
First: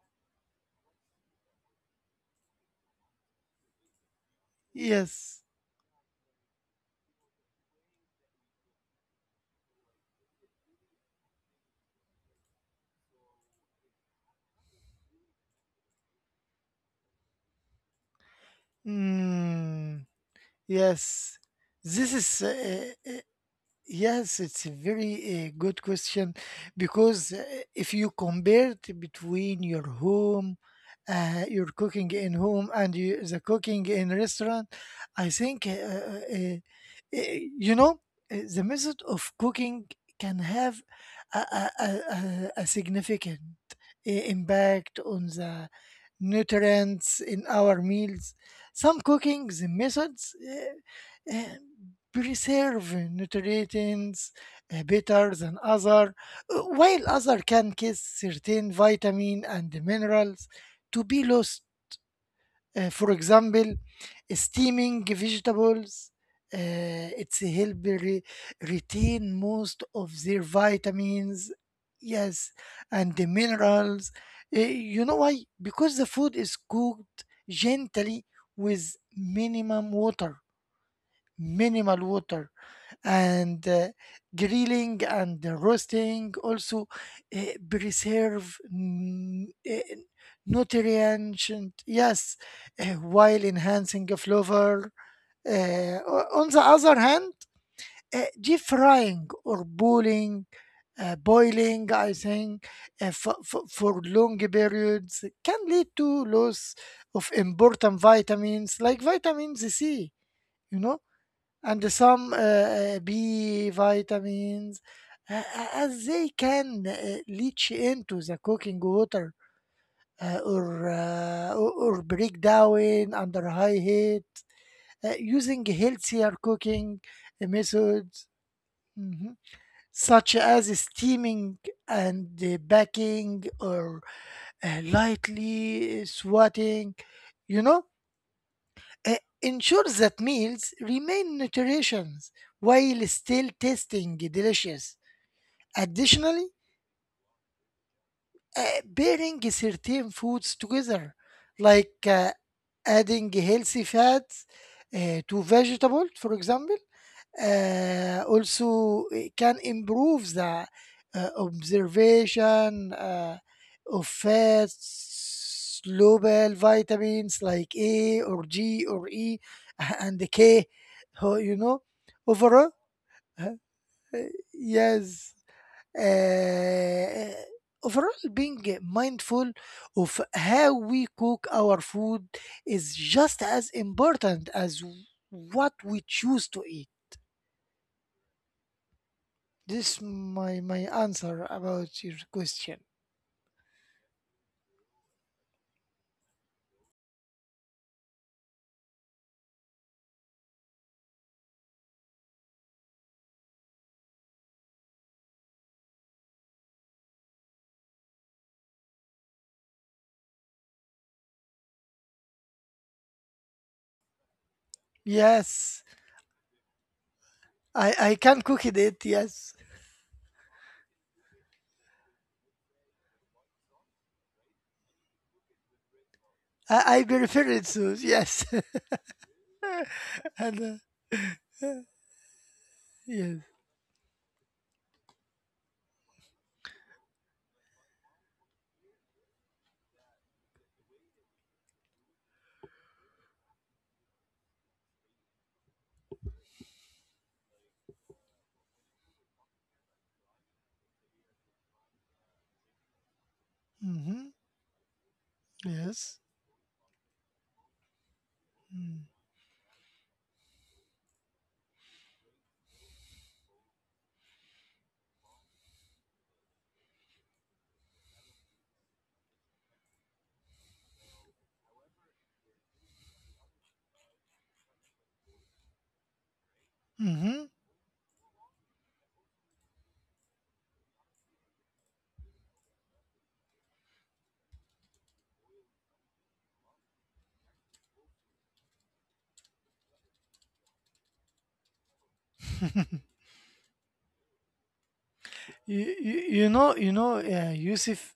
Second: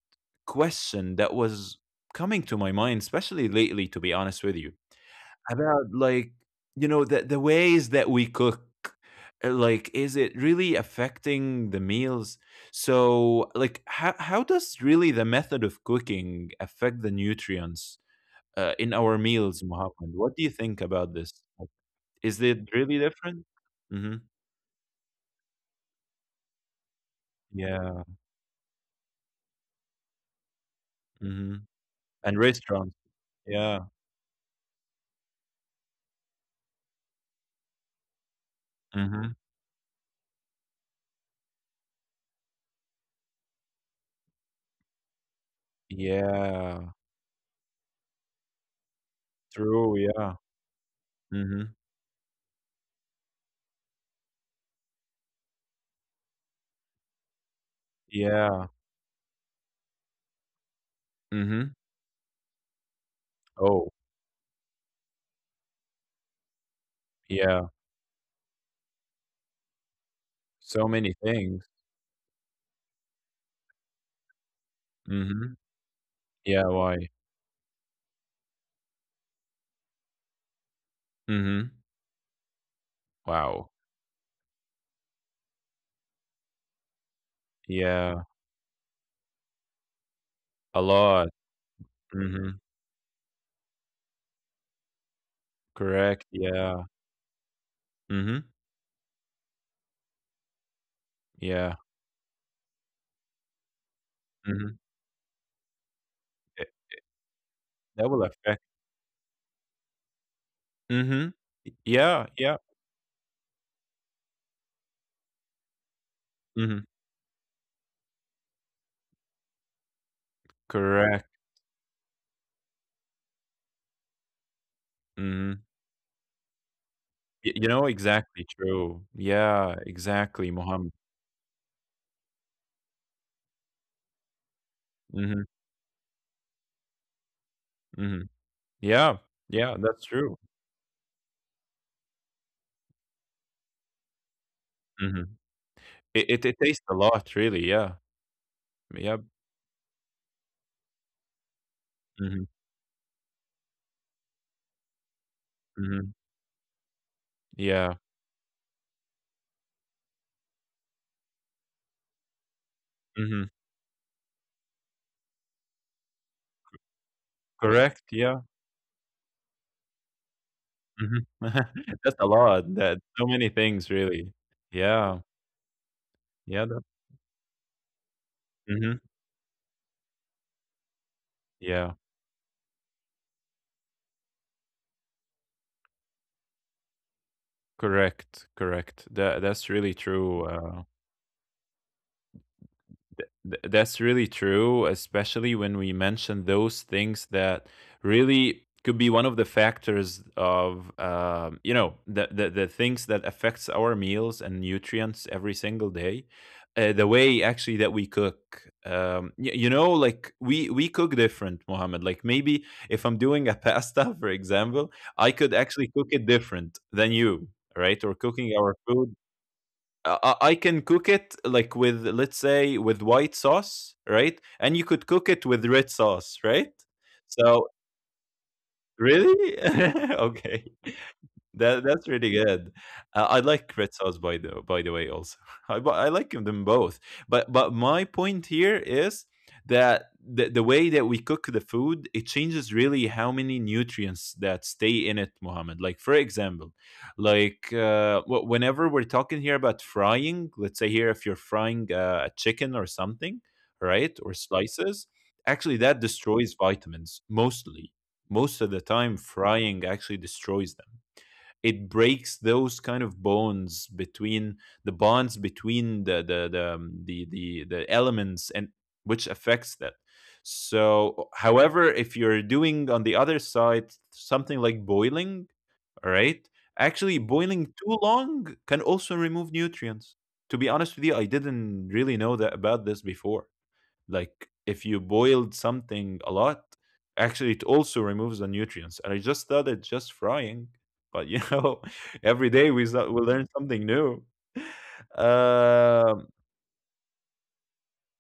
Speaker 2: question that was coming to my mind, especially lately, to be honest with you,
Speaker 1: Yes.
Speaker 2: about like you know the the ways that we cook. Uh, Like, is it really affecting the meals? So, like, how how does really the method of cooking affect the nutrients? uh, in our meals,
Speaker 1: Mm.
Speaker 2: Muhammad. What do you think about this?
Speaker 1: Yes.
Speaker 2: Like,
Speaker 1: This
Speaker 2: is
Speaker 1: is
Speaker 2: it
Speaker 1: uh,
Speaker 2: really
Speaker 1: uh,
Speaker 2: different? Mm-hmm.
Speaker 1: Yes, it's a very uh, good question, because uh, if
Speaker 2: Yeah.
Speaker 1: you compare it between your home, uh,
Speaker 2: Mm-hmm.
Speaker 1: your cooking in
Speaker 2: And
Speaker 1: home, and
Speaker 2: restaurants.
Speaker 1: you, the
Speaker 2: Yeah.
Speaker 1: cooking in restaurant, I think uh, uh, uh, uh, you know, uh, the method
Speaker 2: Mm-hmm.
Speaker 1: of cooking can have a, a, a, a a significant uh, impact on the
Speaker 2: Yeah.
Speaker 1: nutrients in our meals. Some cooking the
Speaker 2: True. Yeah.
Speaker 1: methods. Uh, uh,
Speaker 2: Mm-hmm.
Speaker 1: Preserve nutrients uh, better than other, uh, while other can cause
Speaker 2: Yeah.
Speaker 1: certain vitamin and minerals to be lost.
Speaker 2: Mm-hmm.
Speaker 1: Uh, for example,
Speaker 2: Oh,
Speaker 1: steaming vegetables, uh, it's
Speaker 2: yeah.
Speaker 1: help re- retain most of their
Speaker 2: So many
Speaker 1: vitamins,
Speaker 2: things.
Speaker 1: yes, and the minerals. Uh, you know why?
Speaker 2: Mm-hmm.
Speaker 1: Because the food is
Speaker 2: Yeah. Why?
Speaker 1: cooked gently with minimum water,
Speaker 2: Mm-hmm.
Speaker 1: minimal water,
Speaker 2: Wow.
Speaker 1: and uh, grilling and roasting also uh,
Speaker 2: Yeah.
Speaker 1: preserve n- uh,
Speaker 2: A lot.
Speaker 1: nutrients, and yes,
Speaker 2: Mm-hmm.
Speaker 1: uh, while enhancing the flavor. Uh,
Speaker 2: Correct.
Speaker 1: o- on the
Speaker 2: Yeah.
Speaker 1: other hand, uh,
Speaker 2: Mm-hmm.
Speaker 1: deep frying or boiling, uh,
Speaker 2: Yeah.
Speaker 1: boiling I think uh, for, for, for long
Speaker 2: Mm-hmm.
Speaker 1: periods can lead to loss of important
Speaker 2: That will affect.
Speaker 1: vitamins like vitamin C, you know,
Speaker 2: Mm-hmm.
Speaker 1: and
Speaker 2: Yeah.
Speaker 1: some uh,
Speaker 2: Yeah.
Speaker 1: uh, B vitamins, uh, as they
Speaker 2: Mm-hmm.
Speaker 1: can uh, leach into the cooking water, uh, or,
Speaker 2: Correct.
Speaker 1: uh, or or break down under high heat. Uh,
Speaker 2: Mm-hmm.
Speaker 1: using healthier cooking uh,
Speaker 2: Y you know,
Speaker 1: methods,
Speaker 2: exactly true.
Speaker 1: mhm,
Speaker 2: Yeah,
Speaker 1: such
Speaker 2: exactly,
Speaker 1: as
Speaker 2: Mohammed.
Speaker 1: steaming and uh, baking or uh,
Speaker 2: Mhm,
Speaker 1: lightly swatting, you know,
Speaker 2: mhm. Yeah,
Speaker 1: uh,
Speaker 2: yeah,
Speaker 1: ensures
Speaker 2: that's
Speaker 1: that
Speaker 2: true.
Speaker 1: meals remain nutritious while still tasting delicious.
Speaker 2: Mhm. It it
Speaker 1: Additionally,
Speaker 2: it tastes a lot, really, yeah.
Speaker 1: uh,
Speaker 2: Yeah.
Speaker 1: pairing certain foods together, like uh,
Speaker 2: Mhm,
Speaker 1: adding healthy fats uh, to vegetable,
Speaker 2: mhm.
Speaker 1: for example,
Speaker 2: Yeah.
Speaker 1: uh, also it can improve the uh, observation uh,
Speaker 2: Mhm.
Speaker 1: of fats, global vitamins like
Speaker 2: Correct,
Speaker 1: A
Speaker 2: yeah.
Speaker 1: or G or E (laughs) and the K.
Speaker 2: Mhm.
Speaker 1: So, you know,
Speaker 2: (laughs) That's a
Speaker 1: overall,
Speaker 2: lot. That so
Speaker 1: (laughs)
Speaker 2: many
Speaker 1: uh,
Speaker 2: things,
Speaker 1: uh,
Speaker 2: really. Yeah.
Speaker 1: yes,
Speaker 2: Yeah, that
Speaker 1: uh, overall being
Speaker 2: mhm.
Speaker 1: mindful of how we cook our
Speaker 2: Yeah.
Speaker 1: food is just as important as what we choose to eat.
Speaker 2: Correct, correct. That that's really
Speaker 1: This
Speaker 2: true,
Speaker 1: my my
Speaker 2: uh
Speaker 1: answer about your question.
Speaker 2: Th- that's really true, especially when we mention those things that really could be one of the factors of um, you know the, the the things that affects our meals and nutrients every single day. Uh, the way actually that we cook, um, y- you know, like we we cook different, Mohammed. Like maybe if I'm doing a pasta, (laughs) for example, I could
Speaker 1: Yes,
Speaker 2: actually cook it different than you,
Speaker 1: I
Speaker 2: right? Or
Speaker 1: I can
Speaker 2: cooking
Speaker 1: cook
Speaker 2: our
Speaker 1: it.
Speaker 2: food
Speaker 1: Yes,
Speaker 2: uh, I I- can cook it like with let's say with white sauce, right? And you could cook it with red sauce, right?
Speaker 1: I, I prefer
Speaker 2: So
Speaker 1: it so. Yes,
Speaker 2: really? (laughs)
Speaker 1: (laughs) and
Speaker 2: Okay.
Speaker 1: uh,
Speaker 2: That that's really good. Uh,
Speaker 1: yes,
Speaker 2: I like red sauce by the by the way also. (laughs) I bu- I like them both. But but my point here is that the, the way that we cook the food it changes really how many nutrients that stay in it, Mohammed. Like for example, like uh, wh- whenever we're talking here about frying, let's say here if you're frying uh, a chicken or something, right?
Speaker 1: mm-hmm.
Speaker 2: Or slices, actually that
Speaker 1: Yes.
Speaker 2: destroys vitamins mostly. Most of the
Speaker 1: Mm.
Speaker 2: time frying actually destroys them. It breaks those kind of bonds between the bonds between the the the um, the, the, the elements and which affects that. So however, if you're doing on the other side something like boiling, all right, actually
Speaker 1: Mm-hmm.
Speaker 2: boiling too long can also remove nutrients. To be honest with you, I didn't really know that about this before. Like if you boiled something a lot, actually it also removes the nutrients. And I just thought it's just frying, but you (laughs) know, every day we s- we learn something new.
Speaker 1: You, you,
Speaker 2: Um,
Speaker 1: you know you know uh, Yusuf,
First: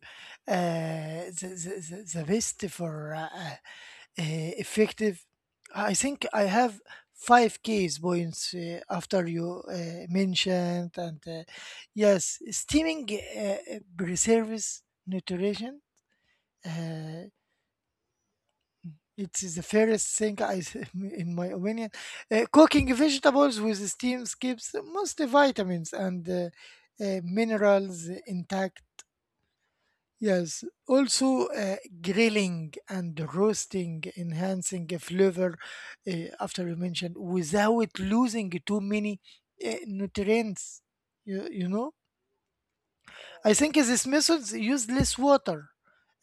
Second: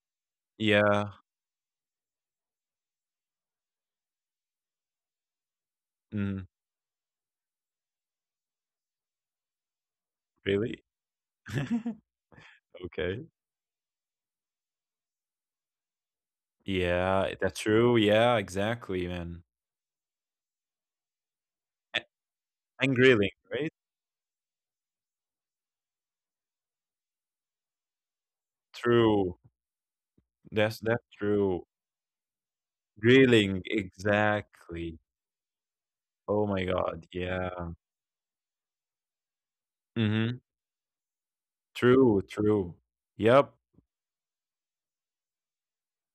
Speaker 2: yeah,
Speaker 1: uh, the, the, the the best for uh, uh, uh, effective. I think I
Speaker 2: mm,
Speaker 1: have five case points uh, after you uh,
Speaker 2: really?
Speaker 1: mentioned, and uh,
Speaker 2: (laughs)
Speaker 1: yes, steaming
Speaker 2: Okay.
Speaker 1: uh, preserves nutrition. Uh,
Speaker 2: Yeah, that's true. Yeah, exactly,
Speaker 1: it
Speaker 2: man.
Speaker 1: is the fairest thing I, s- (laughs) in my opinion.
Speaker 2: A-
Speaker 1: Uh, cooking
Speaker 2: And grilling,
Speaker 1: vegetables
Speaker 2: right?
Speaker 1: with steams keeps most vitamins and uh, uh, minerals intact.
Speaker 2: True.
Speaker 1: Yes,
Speaker 2: That's that's
Speaker 1: also
Speaker 2: true.
Speaker 1: uh, grilling and
Speaker 2: Grilling,
Speaker 1: roasting, enhancing a
Speaker 2: exactly.
Speaker 1: flavor uh,
Speaker 2: Oh
Speaker 1: after
Speaker 2: my
Speaker 1: you
Speaker 2: God.
Speaker 1: mentioned
Speaker 2: Yeah.
Speaker 1: without losing too many uh,
Speaker 2: Mm-hmm.
Speaker 1: nutrients. You, you know,
Speaker 2: True, true.
Speaker 1: I
Speaker 2: Yep.
Speaker 1: think these methods use less water,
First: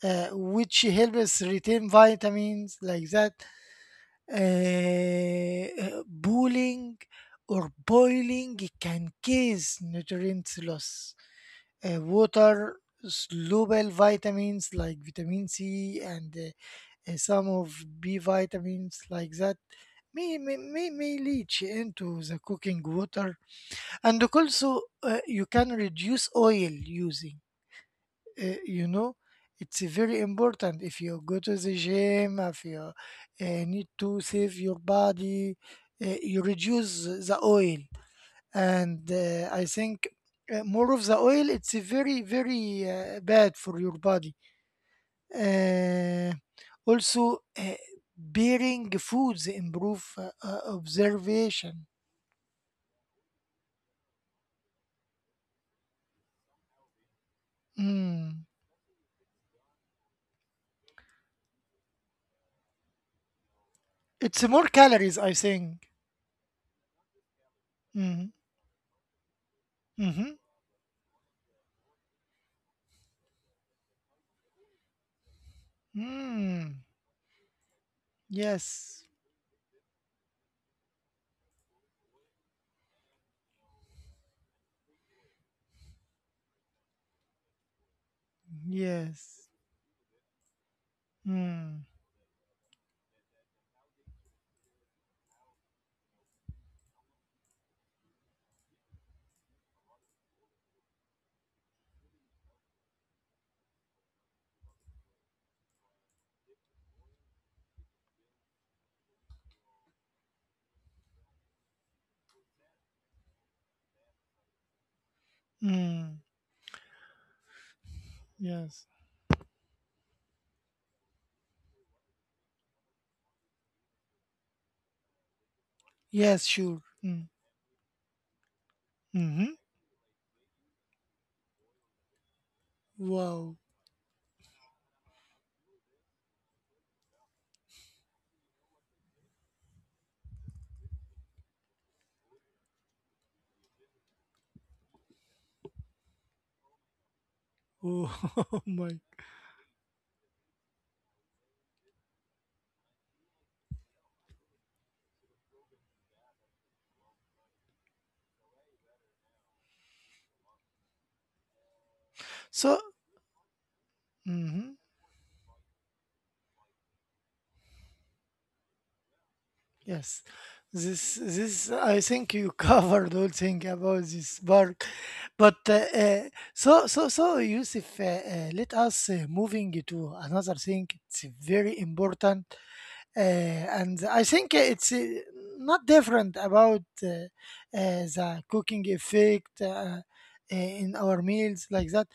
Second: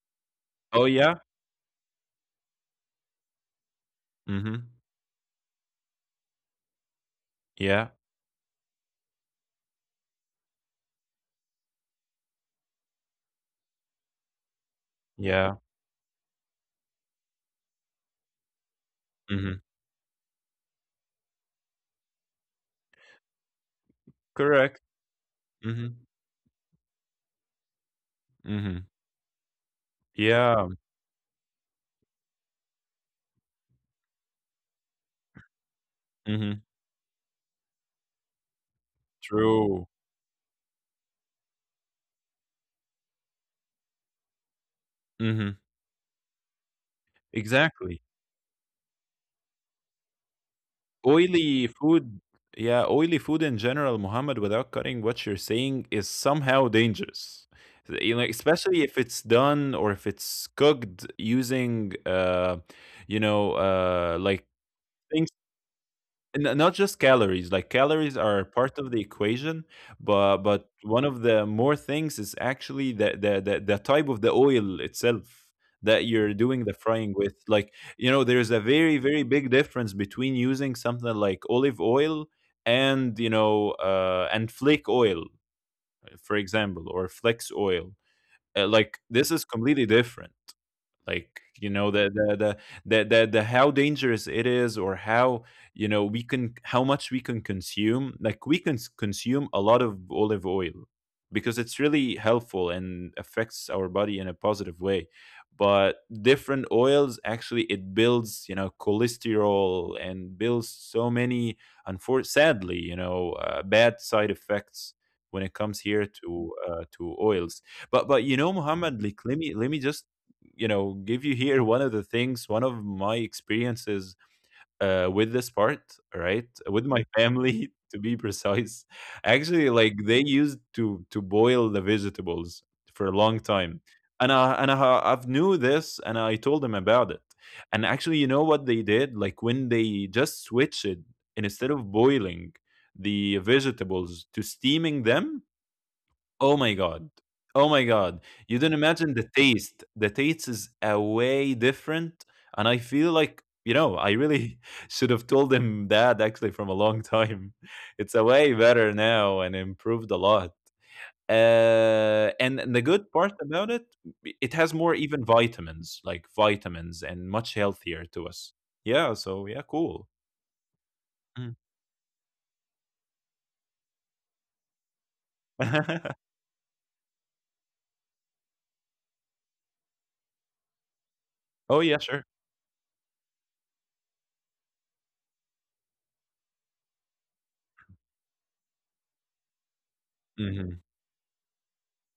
Speaker 1: uh, which
Speaker 2: Oh yeah.
Speaker 1: helps retain vitamins like that.
Speaker 2: Mhm.
Speaker 1: Uh, uh, boiling or
Speaker 2: Yeah.
Speaker 1: Boiling can cause nutrients loss, uh, water, soluble vitamins like vitamin
Speaker 2: Yeah.
Speaker 1: C and uh, uh, some of B vitamins like
Speaker 2: Mhm.
Speaker 1: that may, may, may, may leach into the cooking water. And
Speaker 2: Correct.
Speaker 1: also, uh, you can
Speaker 2: Mhm.
Speaker 1: reduce oil using, uh,
Speaker 2: Mhm.
Speaker 1: you know. It's very
Speaker 2: Yeah.
Speaker 1: important if you go to the gym, if you uh, need to save your body, uh, you
Speaker 2: Mhm.
Speaker 1: reduce the oil, and uh, I
Speaker 2: True.
Speaker 1: think uh, more of the oil it's very very uh, bad for your body.
Speaker 2: Mhm.
Speaker 1: Uh, Also, uh,
Speaker 2: Exactly.
Speaker 1: bearing foods improve uh, uh,
Speaker 2: Oily
Speaker 1: observation.
Speaker 2: food, yeah, oily food in general, Muhammad, without cutting what you're saying, is somehow dangerous. You know,
Speaker 1: Mm.
Speaker 2: especially if it's done or if it's cooked using, uh, you know, uh, like.
Speaker 1: It's more calories, I think.
Speaker 2: And N not just calories, like calories
Speaker 1: Mm.
Speaker 2: are part of the equation,
Speaker 1: Mm-hmm.
Speaker 2: but but one of the more things is actually the the the, the type of the oil itself that you're doing the
Speaker 1: Mm.
Speaker 2: frying with. Like, you know, there's a very,
Speaker 1: Yes.
Speaker 2: very big difference between using something like olive oil and, you know, uh and flake oil, for example, or flex oil. Uh, like this is
Speaker 1: Yes.
Speaker 2: completely different. Like you know
Speaker 1: Mm.
Speaker 2: the the the the the, the how dangerous it is or how, you know, we can how much we can consume. Like we can s- consume a lot of olive oil because it's really helpful and affects our body in a positive way, but different oils actually it builds, you know, cholesterol and builds so many unfor- sadly, you know, uh, bad side effects when it comes here
Speaker 1: Mm.
Speaker 2: to uh, to oils. but but you know,
Speaker 1: Yes.
Speaker 2: Muhammad, like, let me let me just, you know, give you here one of the things, one of my experiences uh with this part,
Speaker 1: Yes.
Speaker 2: right,
Speaker 1: Sure.
Speaker 2: with my
Speaker 1: Mm.
Speaker 2: family (laughs) to be precise.
Speaker 1: Mm-hmm.
Speaker 2: Actually like they used to to boil the vegetables for a long
Speaker 1: Wow.
Speaker 2: time. And I and I, I've knew this and I told them about it. And actually you know what they did, like when they just switched it, and instead of boiling the vegetables to steaming them. Oh my God. Oh my
Speaker 1: Oh
Speaker 2: God. You
Speaker 1: (laughs)
Speaker 2: don't
Speaker 1: my.
Speaker 2: imagine the taste. The taste is a way different. And I feel like, you know, I really (laughs) should have told him that actually from a long time. (laughs) It's a way better now and improved a lot. Uh, and, and the
Speaker 1: So.
Speaker 2: good part about it, it has
Speaker 1: Mm-hmm.
Speaker 2: more even vitamins, like vitamins, and much healthier to us. Yeah. So, yeah, cool.
Speaker 1: Yes, this
Speaker 2: Mm.
Speaker 1: this I think you (laughs) covered all thing about this park, but uh, uh,
Speaker 2: (laughs)
Speaker 1: so so so Yusuf, uh, uh, let us uh, moving to another thing. It's
Speaker 2: Oh,
Speaker 1: very
Speaker 2: yeah, sure.
Speaker 1: important, uh, and I think it's uh, not different about uh, uh, the cooking effect uh, uh,
Speaker 2: Hmm.
Speaker 1: in our meals like that.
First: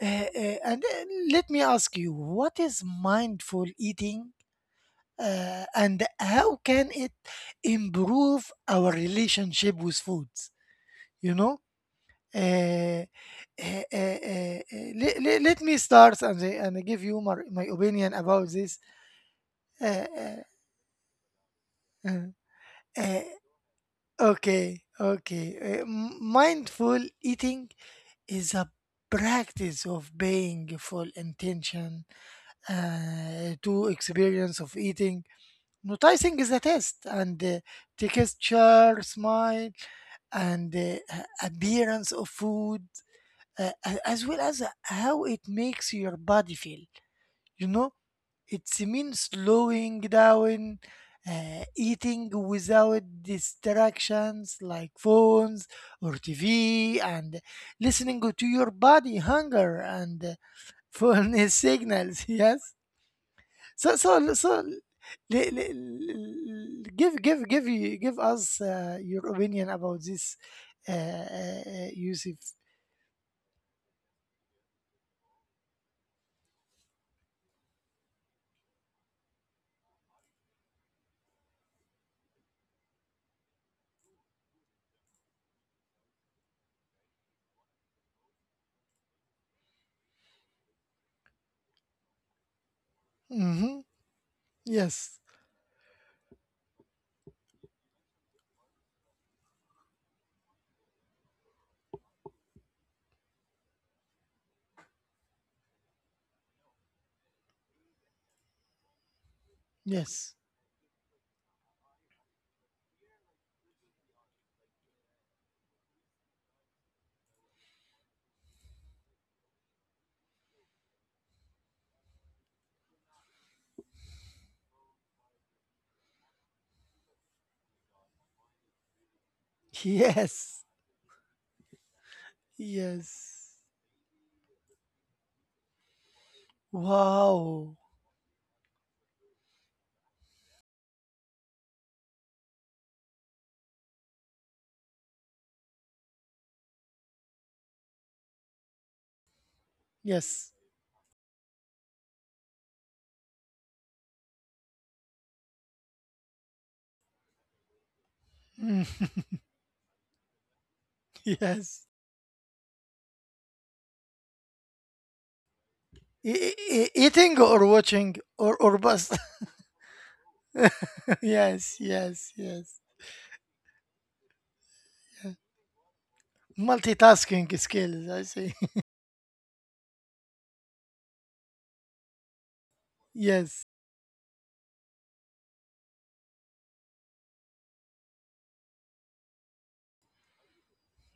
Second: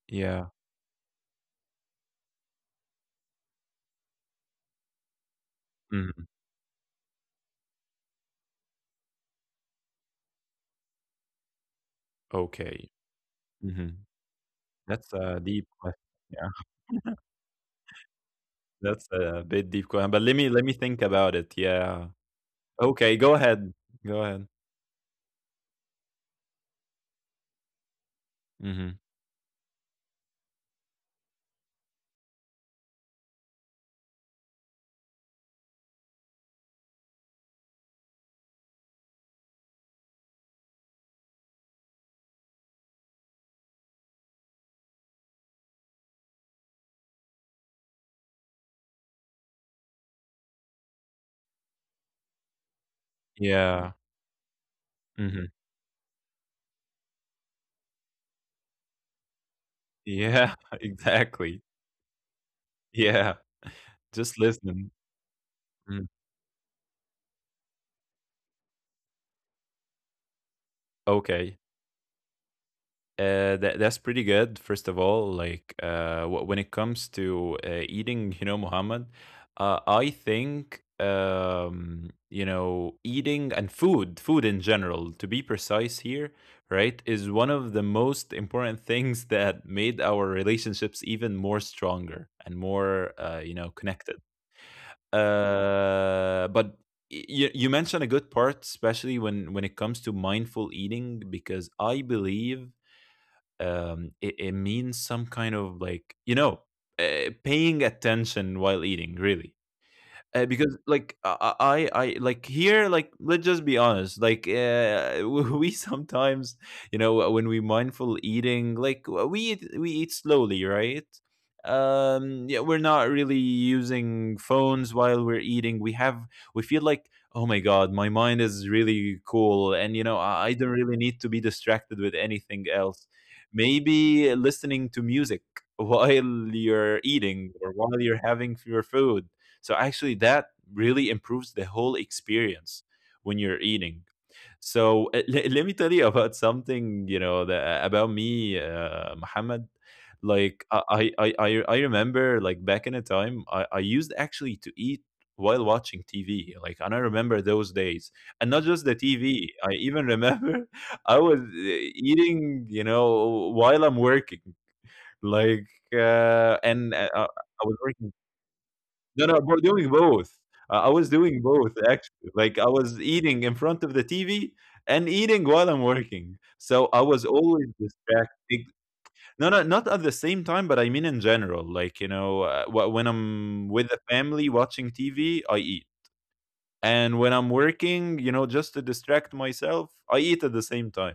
Speaker 1: Uh,
Speaker 2: Yeah.
Speaker 1: uh, and uh, Let me ask you, what is mindful eating? Uh, and
Speaker 2: Hmm.
Speaker 1: how can it improve our relationship with foods you know
Speaker 2: Okay.
Speaker 1: Uh, uh,
Speaker 2: Hmm.
Speaker 1: uh, uh, uh,
Speaker 2: That's
Speaker 1: le-
Speaker 2: a
Speaker 1: le- Let
Speaker 2: deep
Speaker 1: me
Speaker 2: question.
Speaker 1: start, and
Speaker 2: Yeah,
Speaker 1: I- and I give you my, my opinion about this.
Speaker 2: that's a bit deep
Speaker 1: Uh,
Speaker 2: question, but let
Speaker 1: uh,
Speaker 2: me let me think about it. Yeah.
Speaker 1: uh,
Speaker 2: Okay,
Speaker 1: uh,
Speaker 2: go ahead. Go ahead.
Speaker 1: okay, okay. Uh, m- mindful eating is a
Speaker 2: Mhm.
Speaker 1: practice of paying full intention, uh, to experience of eating. Noticing is a test, and uh, texture, smile, and uh, a- appearance of food, uh, a- as well as how it makes your body feel. You know, it's mean slowing down, uh, eating without
Speaker 2: Yeah.
Speaker 1: distractions like
Speaker 2: Mhm.
Speaker 1: phones or T V, and listening to your body hunger and (laughs) uh,
Speaker 2: Yeah, (laughs)
Speaker 1: fullness
Speaker 2: exactly.
Speaker 1: signals. (laughs) Yes.
Speaker 2: Yeah.
Speaker 1: So so
Speaker 2: Just
Speaker 1: so
Speaker 2: listen.
Speaker 1: le- le-
Speaker 2: Mm.
Speaker 1: le- give give give you Give us uh, your opinion about this, uh,
Speaker 2: Okay.
Speaker 1: uh, uh, Yusuf.
Speaker 2: Uh, that that's pretty good. First of all, like uh, wh- when it comes to uh, eating, (laughs) you know, Muhammad, uh, I think um, you know eating and food, food in general, to be precise here, right, is one of the most important (laughs) things that made our relationships even more stronger and more uh, you know
Speaker 1: Mm-hmm.
Speaker 2: connected.
Speaker 1: Yes.
Speaker 2: Uh, but you, you mentioned a good part, especially when when it comes to mindful eating because I believe um, it, it means some kind of like you know uh, paying attention while eating, really.
Speaker 1: Yes.
Speaker 2: uh, because like I, I I like here like let's just be honest, like uh, (laughs) we sometimes, you know, uh, when we mindful eating like uh, we eat, we eat slowly, right? um yeah, we're not really using phones while we're eating. We have, we feel like, oh my God, my mind is really cool, and you know I, I
Speaker 1: Yes.
Speaker 2: don't really need to be distracted with anything else,
Speaker 1: Yes.
Speaker 2: maybe listening to music (laughs) while you're eating or
Speaker 1: Wow.
Speaker 2: while you're having your food. So actually, that really improves the whole experience when you're eating. So uh, le- let me tell you about something, you know, that, about me, uh, Muhammad.
Speaker 1: Yes.
Speaker 2: Like I, I, I, I I remember, like back in a time, I, I used actually to eat while watching T V. Like, and I remember those days, and not just the
Speaker 1: Mm,
Speaker 2: T V. I even remember (laughs) I
Speaker 1: (laughs)
Speaker 2: was uh,
Speaker 1: yes.
Speaker 2: eating, you know, while I'm working. Like,
Speaker 1: E-
Speaker 2: uh,
Speaker 1: e- e-
Speaker 2: and uh, I
Speaker 1: eating or
Speaker 2: was working.
Speaker 1: watching or or both.
Speaker 2: No, no, we're doing both. Uh, I was
Speaker 1: (laughs)
Speaker 2: doing both
Speaker 1: Yes.
Speaker 2: actually.
Speaker 1: Yes.
Speaker 2: Like I
Speaker 1: Yes.
Speaker 2: was eating in front of the T V and
Speaker 1: Yeah.
Speaker 2: eating while I'm working. So I was
Speaker 1: Multitasking
Speaker 2: always
Speaker 1: skills, I say.
Speaker 2: distracted. No, no, not at the same time, but I mean in general. Like you know, uh, wh- when
Speaker 1: (laughs) Yes.
Speaker 2: I'm with the family watching T V, I eat, and when I'm working, you know, just to distract myself, I eat at the same time.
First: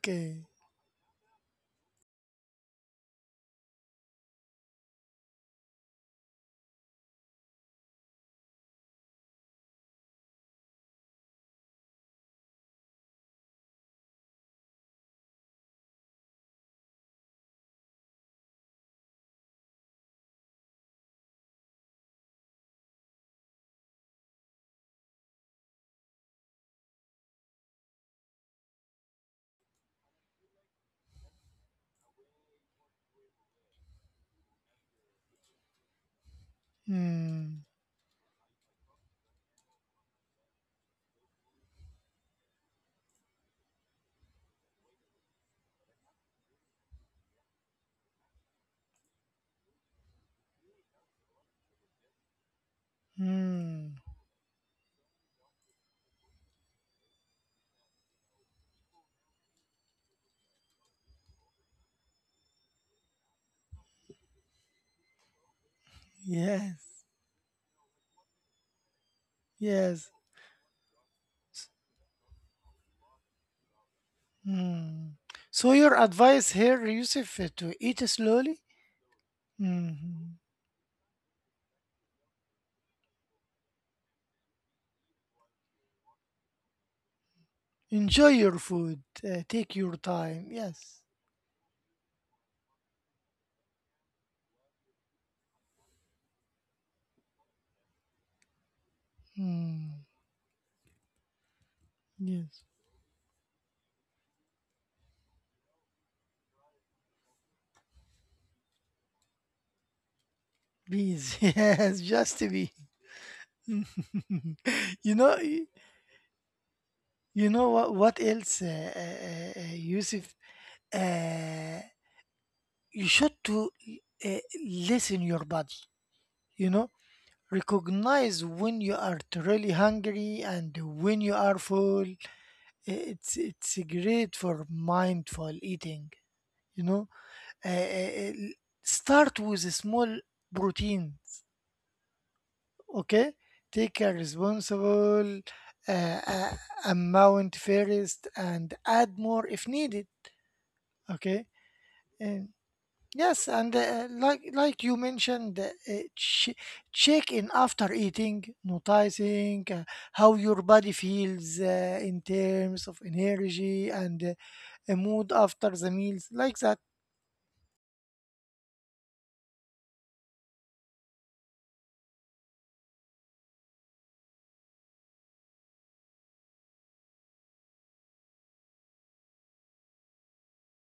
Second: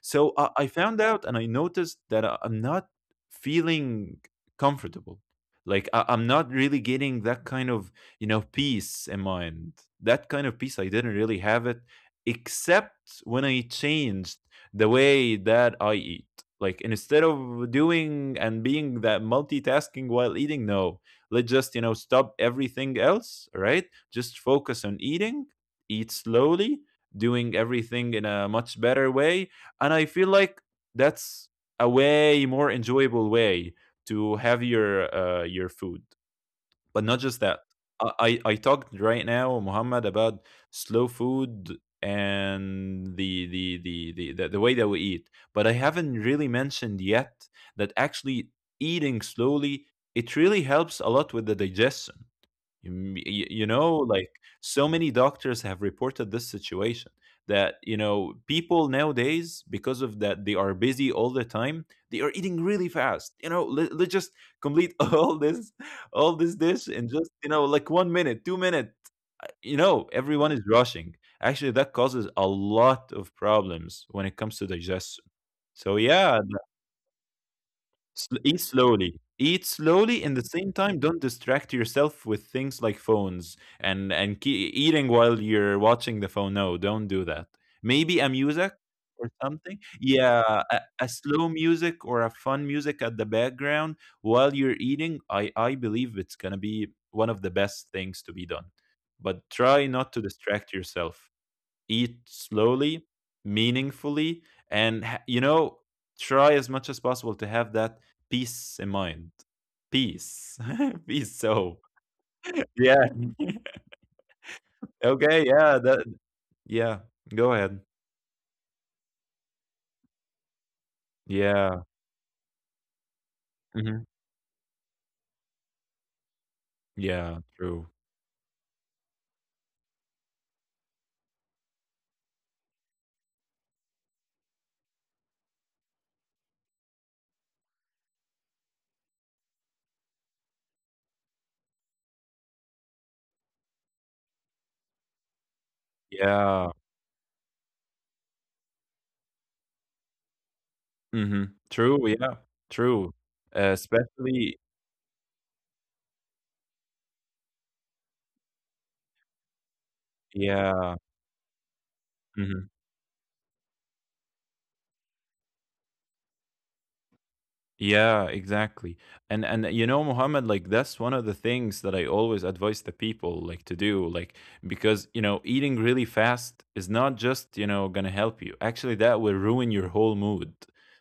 Speaker 2: So i, I found out and I noticed that I- i'm not feeling comfortable. Like I, i'm not really getting that kind of, you know, peace in mind. That kind of peace I didn't really have it except when I changed the way that I eat. Like instead of doing and being that multitasking while eating, no, let's just, you know, stop everything else, right, just focus on eating, eat slowly, doing everything in a much better way. And I feel like that's a way more enjoyable way to have your uh, your food. But not just that.
Speaker 1: Hmm.
Speaker 2: I, I I talked right now, Muhammad, about slow food and the the, the the the the way that we eat. But I haven't really mentioned yet that actually eating slowly, it really helps a lot with the digestion. You m- y- you know,
Speaker 1: Hmm.
Speaker 2: like so many doctors have reported this situation that, you know, people nowadays, because of that they are busy all the time, they are eating really fast. You know, let, let's just complete (laughs) all this, all this dish in
Speaker 1: Yes,
Speaker 2: just, you know, like one minute, two minute. Uh, you know,
Speaker 1: yes.
Speaker 2: everyone is rushing. Actually,
Speaker 1: S-
Speaker 2: that causes a lot of problems when it comes to
Speaker 1: Mm.
Speaker 2: digestion.
Speaker 1: So
Speaker 2: So
Speaker 1: your
Speaker 2: yeah.
Speaker 1: advice here, Yusuf, uh, to eat
Speaker 2: Sl- eat
Speaker 1: slowly.
Speaker 2: slowly. Eat slowly, and at
Speaker 1: Mhm.
Speaker 2: the same time, don't distract yourself with things like phones and and ke- eating while you're watching the phone. No, don't do that. Maybe a
Speaker 1: Enjoy your
Speaker 2: music
Speaker 1: food.
Speaker 2: or
Speaker 1: Uh,
Speaker 2: something.
Speaker 1: take your time.
Speaker 2: Yeah, a,
Speaker 1: Yes.
Speaker 2: a slow music or a fun music at the background while you're eating. I I believe it's gonna be one of the best things to be done. But try
Speaker 1: Mm.
Speaker 2: not to distract yourself, eat
Speaker 1: Yes.
Speaker 2: slowly, meaningfully, and ha- you know, try as much as possible to have that peace in mind. Peace, (laughs) peace.
Speaker 1: Please. (laughs)
Speaker 2: So
Speaker 1: Yes. Just to be.
Speaker 2: yeah,
Speaker 1: (laughs) You know.
Speaker 2: okay,
Speaker 1: y-
Speaker 2: yeah, that yeah. Go
Speaker 1: You know
Speaker 2: ahead.
Speaker 1: what? What else, uh, uh, uh, Yusuf?
Speaker 2: Yeah,
Speaker 1: Uh, you should to
Speaker 2: hmm,
Speaker 1: uh, listen your body. You know
Speaker 2: yeah, true.
Speaker 1: Recognize when you are truly hungry and when you are full. It's it's great for mindful eating you know Uh, uh, uh, Start with a small proteins. Okay. Take a responsible uh, uh,
Speaker 2: Yeah,
Speaker 1: amount first and add more if needed.
Speaker 2: hmm,
Speaker 1: Okay.
Speaker 2: true. Yeah,
Speaker 1: And.
Speaker 2: true.
Speaker 1: Yes,
Speaker 2: Uh,
Speaker 1: and uh, like
Speaker 2: especially
Speaker 1: like you mentioned, uh, uh, ch- check in after eating, noticing uh, how your
Speaker 2: yeah.
Speaker 1: body feels uh, in
Speaker 2: Mhm.
Speaker 1: terms of energy and uh, a mood after the meals, like that.
Speaker 2: Yeah, exactly. And and uh, you know, Muhammad, like that's one of the things that I always advise the people like to do, like because you know, eating really fast is not just, you know, gonna help you. Actually, that will ruin your whole mood.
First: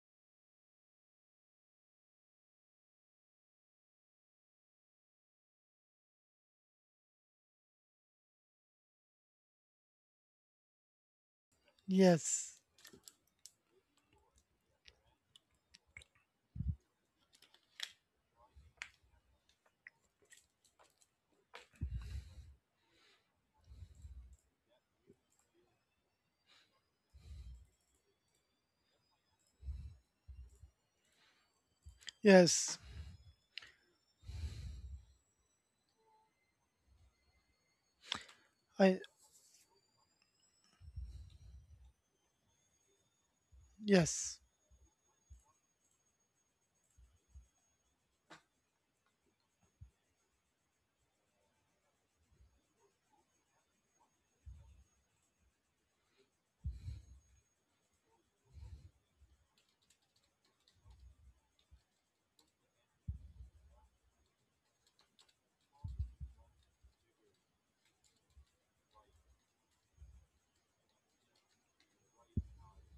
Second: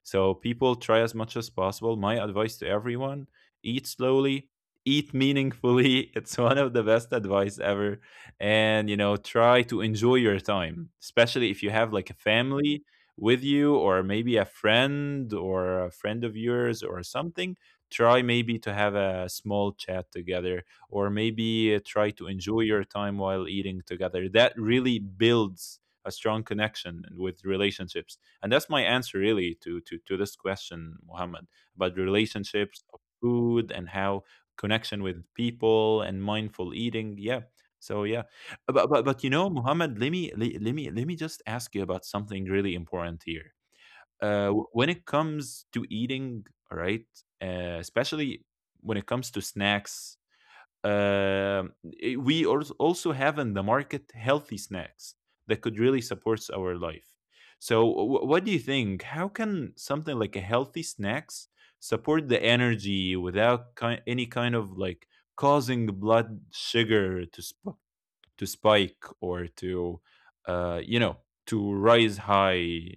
Speaker 2: So people, try as much as possible. My advice to everyone, eat slowly, eat meaningfully. (laughs) It's one of the best advice ever. And you know, try to enjoy your time, especially if you have like a
Speaker 1: Yes,
Speaker 2: family with you, or maybe a friend or a friend of yours or something. Try maybe to have a small chat together, or maybe uh, try to enjoy your time while eating together. That really builds a strong connection with relationships, and that's my answer really to to, to this question, Mohammed, about
Speaker 1: yes,
Speaker 2: relationships, food, and how connection with people and mindful eating. Yeah, so yeah. but
Speaker 1: I
Speaker 2: but but you know, Muhammad, let me le- let me let me just ask you about something really important here.
Speaker 1: yes.
Speaker 2: Uh, w- when it comes to eating, all right, uh, especially when it comes to snacks, um, i- we als- also have in the market healthy snacks that could really support our life. So, wh- what do you think? How can something like a healthy snacks support the energy without ki- any kind of like causing blood sugar to sp- to spike or to, uh, you know, to rise high?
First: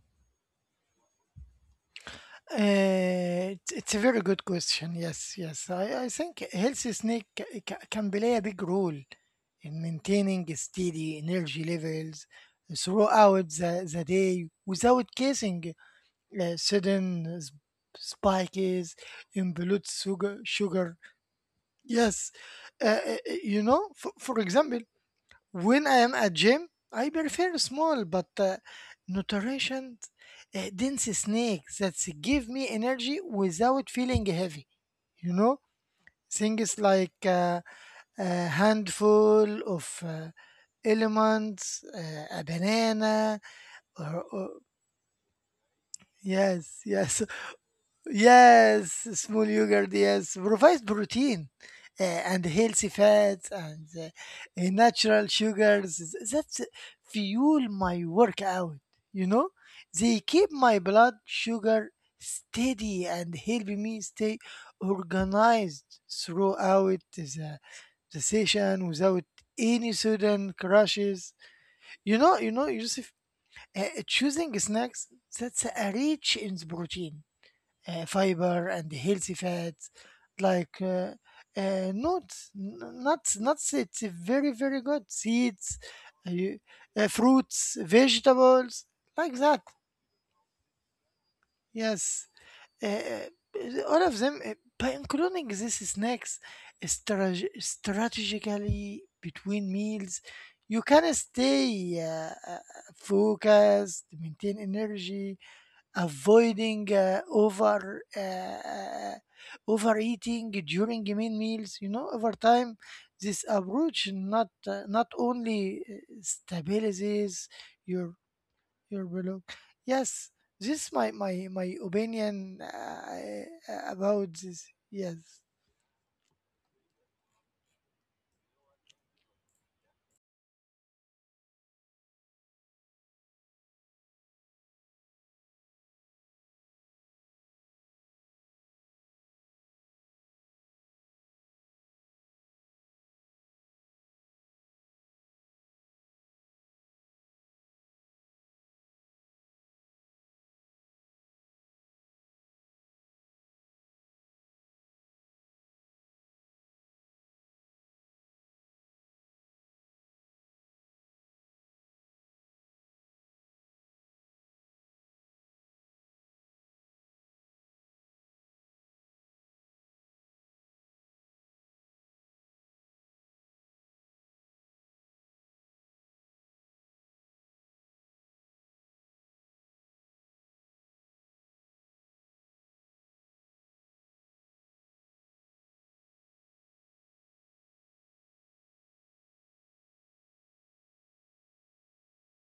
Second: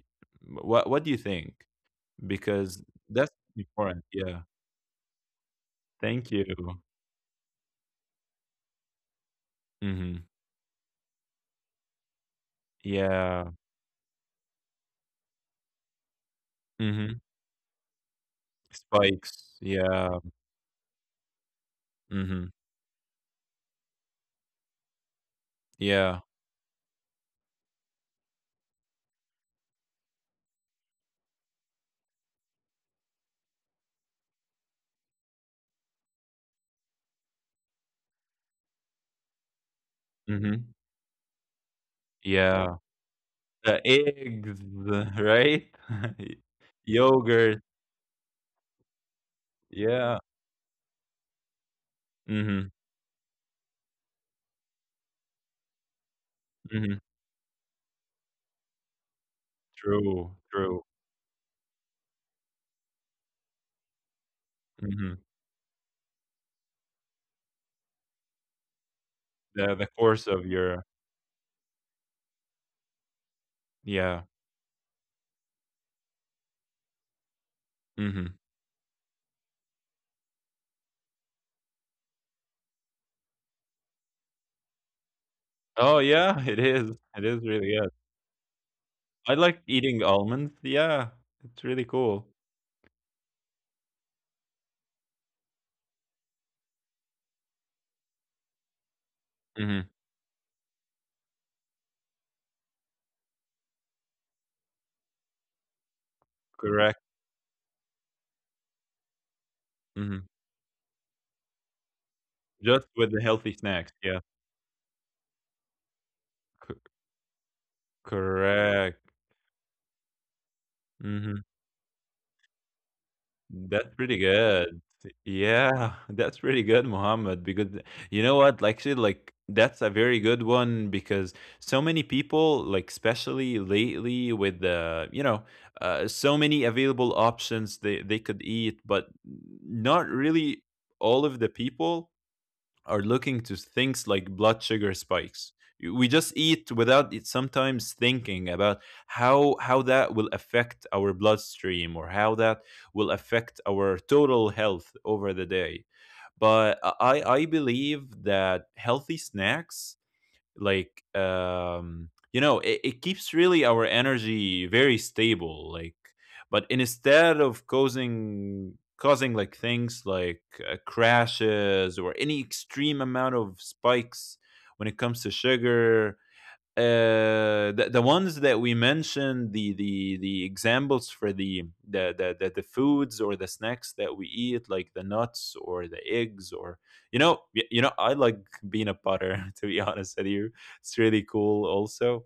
Speaker 2: what what do you think? Because that's
Speaker 1: Uh, it's it's a
Speaker 2: important.
Speaker 1: very
Speaker 2: Yeah,
Speaker 1: good question. Yes, yes. I, I
Speaker 2: thank
Speaker 1: think
Speaker 2: you.
Speaker 1: healthy snake ca- ca- can play a big role in
Speaker 2: Hmm,
Speaker 1: maintaining steady energy levels
Speaker 2: yeah,
Speaker 1: throughout the, the day without causing uh,
Speaker 2: hmm,
Speaker 1: sudden s- spikes in
Speaker 2: spikes,
Speaker 1: blood
Speaker 2: yeah,
Speaker 1: sugar. sugar. Yes.
Speaker 2: hmm,
Speaker 1: Uh, uh, you know, for, for example, when I am
Speaker 2: yeah,
Speaker 1: at gym, I prefer small but uh, nutritioned, uh, dense snacks that give me energy without feeling heavy. You know, Things like uh, a handful of uh,
Speaker 2: hmm,
Speaker 1: elements, uh, a
Speaker 2: yeah,
Speaker 1: banana,
Speaker 2: the
Speaker 1: or, or
Speaker 2: eggs, (laughs) right,
Speaker 1: yes,
Speaker 2: (laughs)
Speaker 1: yes,
Speaker 2: yogurt,
Speaker 1: yes, small yogurt,
Speaker 2: yeah,
Speaker 1: yes, provides protein uh, and
Speaker 2: hmm,
Speaker 1: healthy fats and uh, natural sugars th- that
Speaker 2: hmm,
Speaker 1: fuel my workout. You know, they
Speaker 2: true,
Speaker 1: keep my
Speaker 2: true,
Speaker 1: blood sugar steady and help me stay
Speaker 2: hmm,
Speaker 1: organized throughout the, the session without
Speaker 2: the
Speaker 1: any
Speaker 2: the course of
Speaker 1: sudden
Speaker 2: your,
Speaker 1: crashes. You know, you know, Yusuf, uh,
Speaker 2: yeah,
Speaker 1: choosing snacks that's uh, rich in protein, uh,
Speaker 2: hmm,
Speaker 1: fiber and healthy fats like uh, uh, nuts n- nuts nuts it's very very good seeds,
Speaker 2: oh
Speaker 1: uh,
Speaker 2: yeah, (laughs)
Speaker 1: you-
Speaker 2: it is,
Speaker 1: uh,
Speaker 2: it is really,
Speaker 1: fruits
Speaker 2: yeah.
Speaker 1: vegetables like
Speaker 2: I
Speaker 1: that.
Speaker 2: like eating almonds. Yeah, it's really
Speaker 1: Yes.
Speaker 2: cool.
Speaker 1: Uh, uh, all of them. Uh, by including these snacks strate- strategically between
Speaker 2: Mhm.
Speaker 1: meals you can stay uh, uh, focused, maintain energy, avoiding
Speaker 2: Correct.
Speaker 1: uh, over uh, uh,
Speaker 2: Mhm.
Speaker 1: overeating during main meals. You know over time
Speaker 2: Just with the
Speaker 1: this
Speaker 2: healthy snacks.
Speaker 1: approach
Speaker 2: Yeah.
Speaker 1: not uh, not only uh,
Speaker 2: C
Speaker 1: stabilizes your your
Speaker 2: correct.
Speaker 1: below. Yes, this my my
Speaker 2: Mhm.
Speaker 1: my opinion uh,
Speaker 2: That's pretty
Speaker 1: about this.
Speaker 2: good.
Speaker 1: Yes.
Speaker 2: Yeah, (laughs) that's pretty good, Mohammed, because you know what? Like, actually, like, that's a very good one, because so many people, like, especially lately with the, you know, uh, so many available options, they, they could eat, but not really all of the people are looking to things like blood sugar spikes. We just eat without it sometimes, thinking about how how that will affect our bloodstream, or how that will affect our total health over the day. But uh, I I believe that healthy snacks, like, um, you know, it, it keeps really our energy very stable, like but instead of causing causing like things like uh, crashes or any extreme amount of spikes when it comes to sugar. Uh, the, the ones that we mentioned, the the the examples for the the, the the the foods or the snacks that we eat, like the nuts or the eggs, or, you know, y- you know I like peanut butter (laughs) to be honest with you, it's really cool also.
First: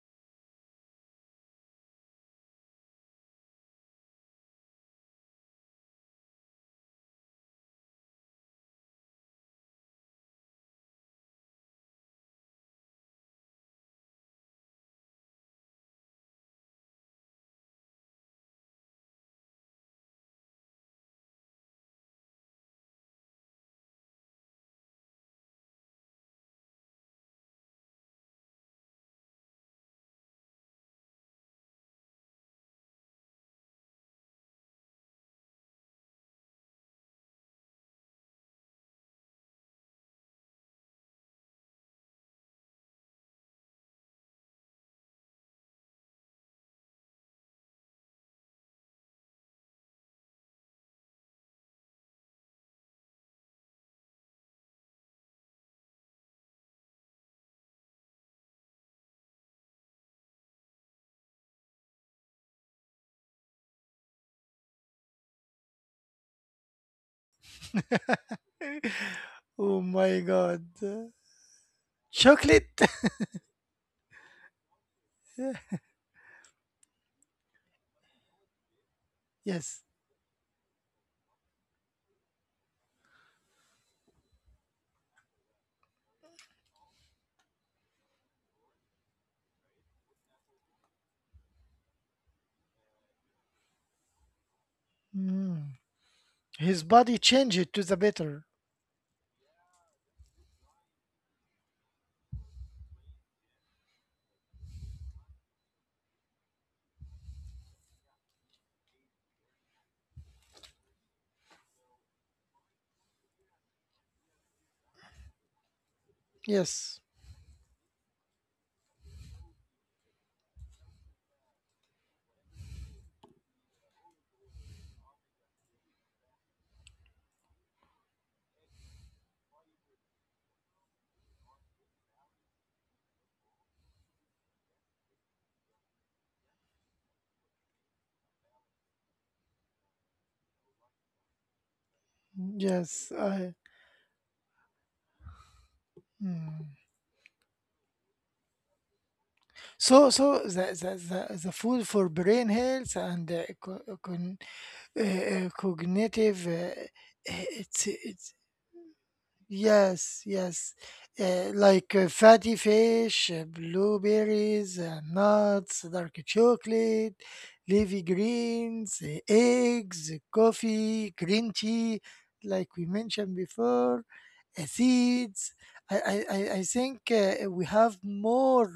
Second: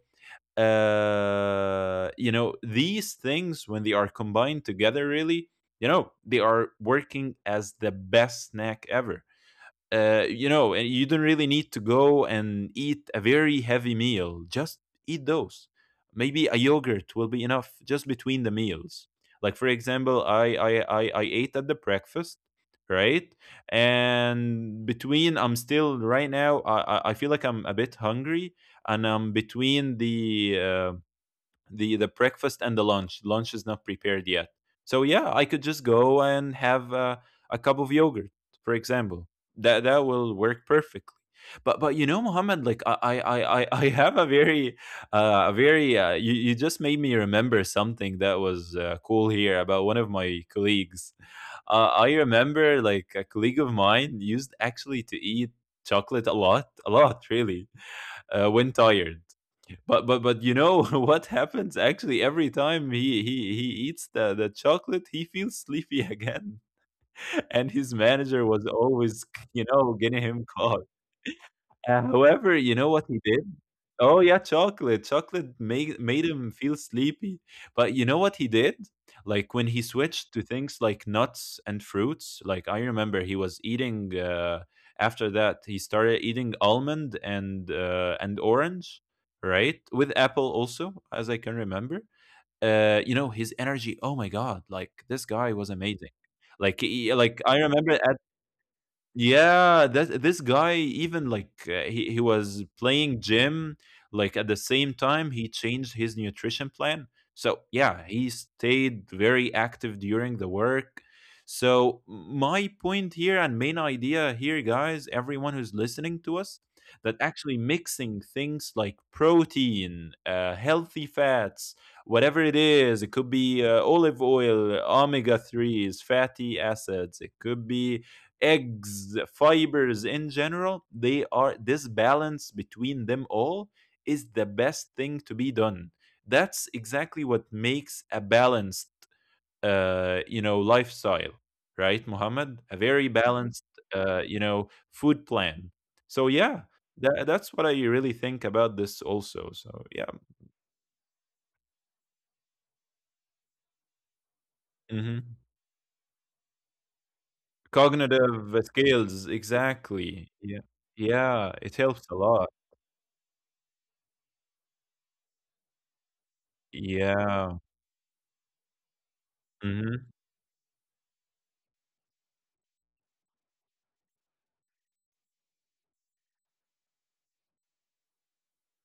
Speaker 2: uh You know, these things when they are combined together, really, you know, they are working as the best snack ever. Uh, you know, and you don't really need to go and eat a very heavy meal. Just eat those. Maybe a yogurt will be enough just between the meals. Like for example, I I I, I ate at the breakfast, right? And between, I'm still right now, I I I feel like I'm a bit hungry, and I'm between the uh, the the breakfast and the lunch. Lunch is not prepared yet. So yeah, I could just go and have uh, a cup of yogurt, for example. That that will work perfectly. But but you know, Mohammed, like I I I I (laughs) I have a very uh, a very uh, you you just made me remember something that was uh, cool here about one of my colleagues. Uh, I remember like a colleague of mine used actually to eat chocolate a lot, a lot really, uh, when tired. But but but you know (laughs) what happens, actually every time he he he eats the the chocolate, he feels sleepy again. (laughs) And his manager
Speaker 1: (laughs)
Speaker 2: was always, you
Speaker 1: Oh
Speaker 2: know, getting
Speaker 1: my
Speaker 2: him (laughs)
Speaker 1: god.
Speaker 2: caught. Uh, however, you
Speaker 1: Chocolate.
Speaker 2: know what he did? Oh yeah, chocolate. Chocolate
Speaker 1: (laughs)
Speaker 2: made made him feel sleepy. But you know what he did? Like when he
Speaker 1: Yes.
Speaker 2: switched to things like nuts and fruits, like I remember he was eating uh after that he started eating almond and uh and orange, right? With apple also, as I can remember. Uh you know, his energy, oh my god, like this guy was
Speaker 1: Mm.
Speaker 2: amazing. Like
Speaker 1: His
Speaker 2: he,
Speaker 1: body
Speaker 2: like I
Speaker 1: changed to
Speaker 2: remember,
Speaker 1: the better.
Speaker 2: yeah, that this guy, even like, uh, he he was playing gym. Like at the same time, he changed his nutrition plan. So yeah, he stayed very active during the work. So my point here and main idea here, guys, everyone who's listening to us,
Speaker 1: Yes.
Speaker 2: that actually mixing things like protein, uh, healthy fats, whatever it is, it could be uh, olive oil, omega threes, fatty acids, it could be eggs, fibers in general, they are, this balance between them all is the best thing to be done. That's exactly what makes a balanced, uh, you know, lifestyle, right, Muhammad? A very
Speaker 1: Yes,
Speaker 2: balanced,
Speaker 1: I.
Speaker 2: uh, you know, food plan. So yeah,
Speaker 1: Mm.
Speaker 2: that, that's what I really think about this also. So yeah,
Speaker 1: So, so the, the, the, the food for brain health and uh, co- con, uh,
Speaker 2: hmm,
Speaker 1: uh, cognitive, uh, uh, it's, it's
Speaker 2: cognitive skills, exactly.
Speaker 1: Yes,
Speaker 2: Yeah,
Speaker 1: yes.
Speaker 2: yeah,
Speaker 1: Uh,
Speaker 2: it helps
Speaker 1: like
Speaker 2: a
Speaker 1: uh,
Speaker 2: lot.
Speaker 1: fatty fish, uh, blueberries, uh, nuts, dark chocolate,
Speaker 2: Yeah,
Speaker 1: leafy greens, uh,
Speaker 2: hmm,
Speaker 1: eggs, uh, coffee, green tea, like we mentioned before, uh, seeds. I, I, I I think uh, we have more,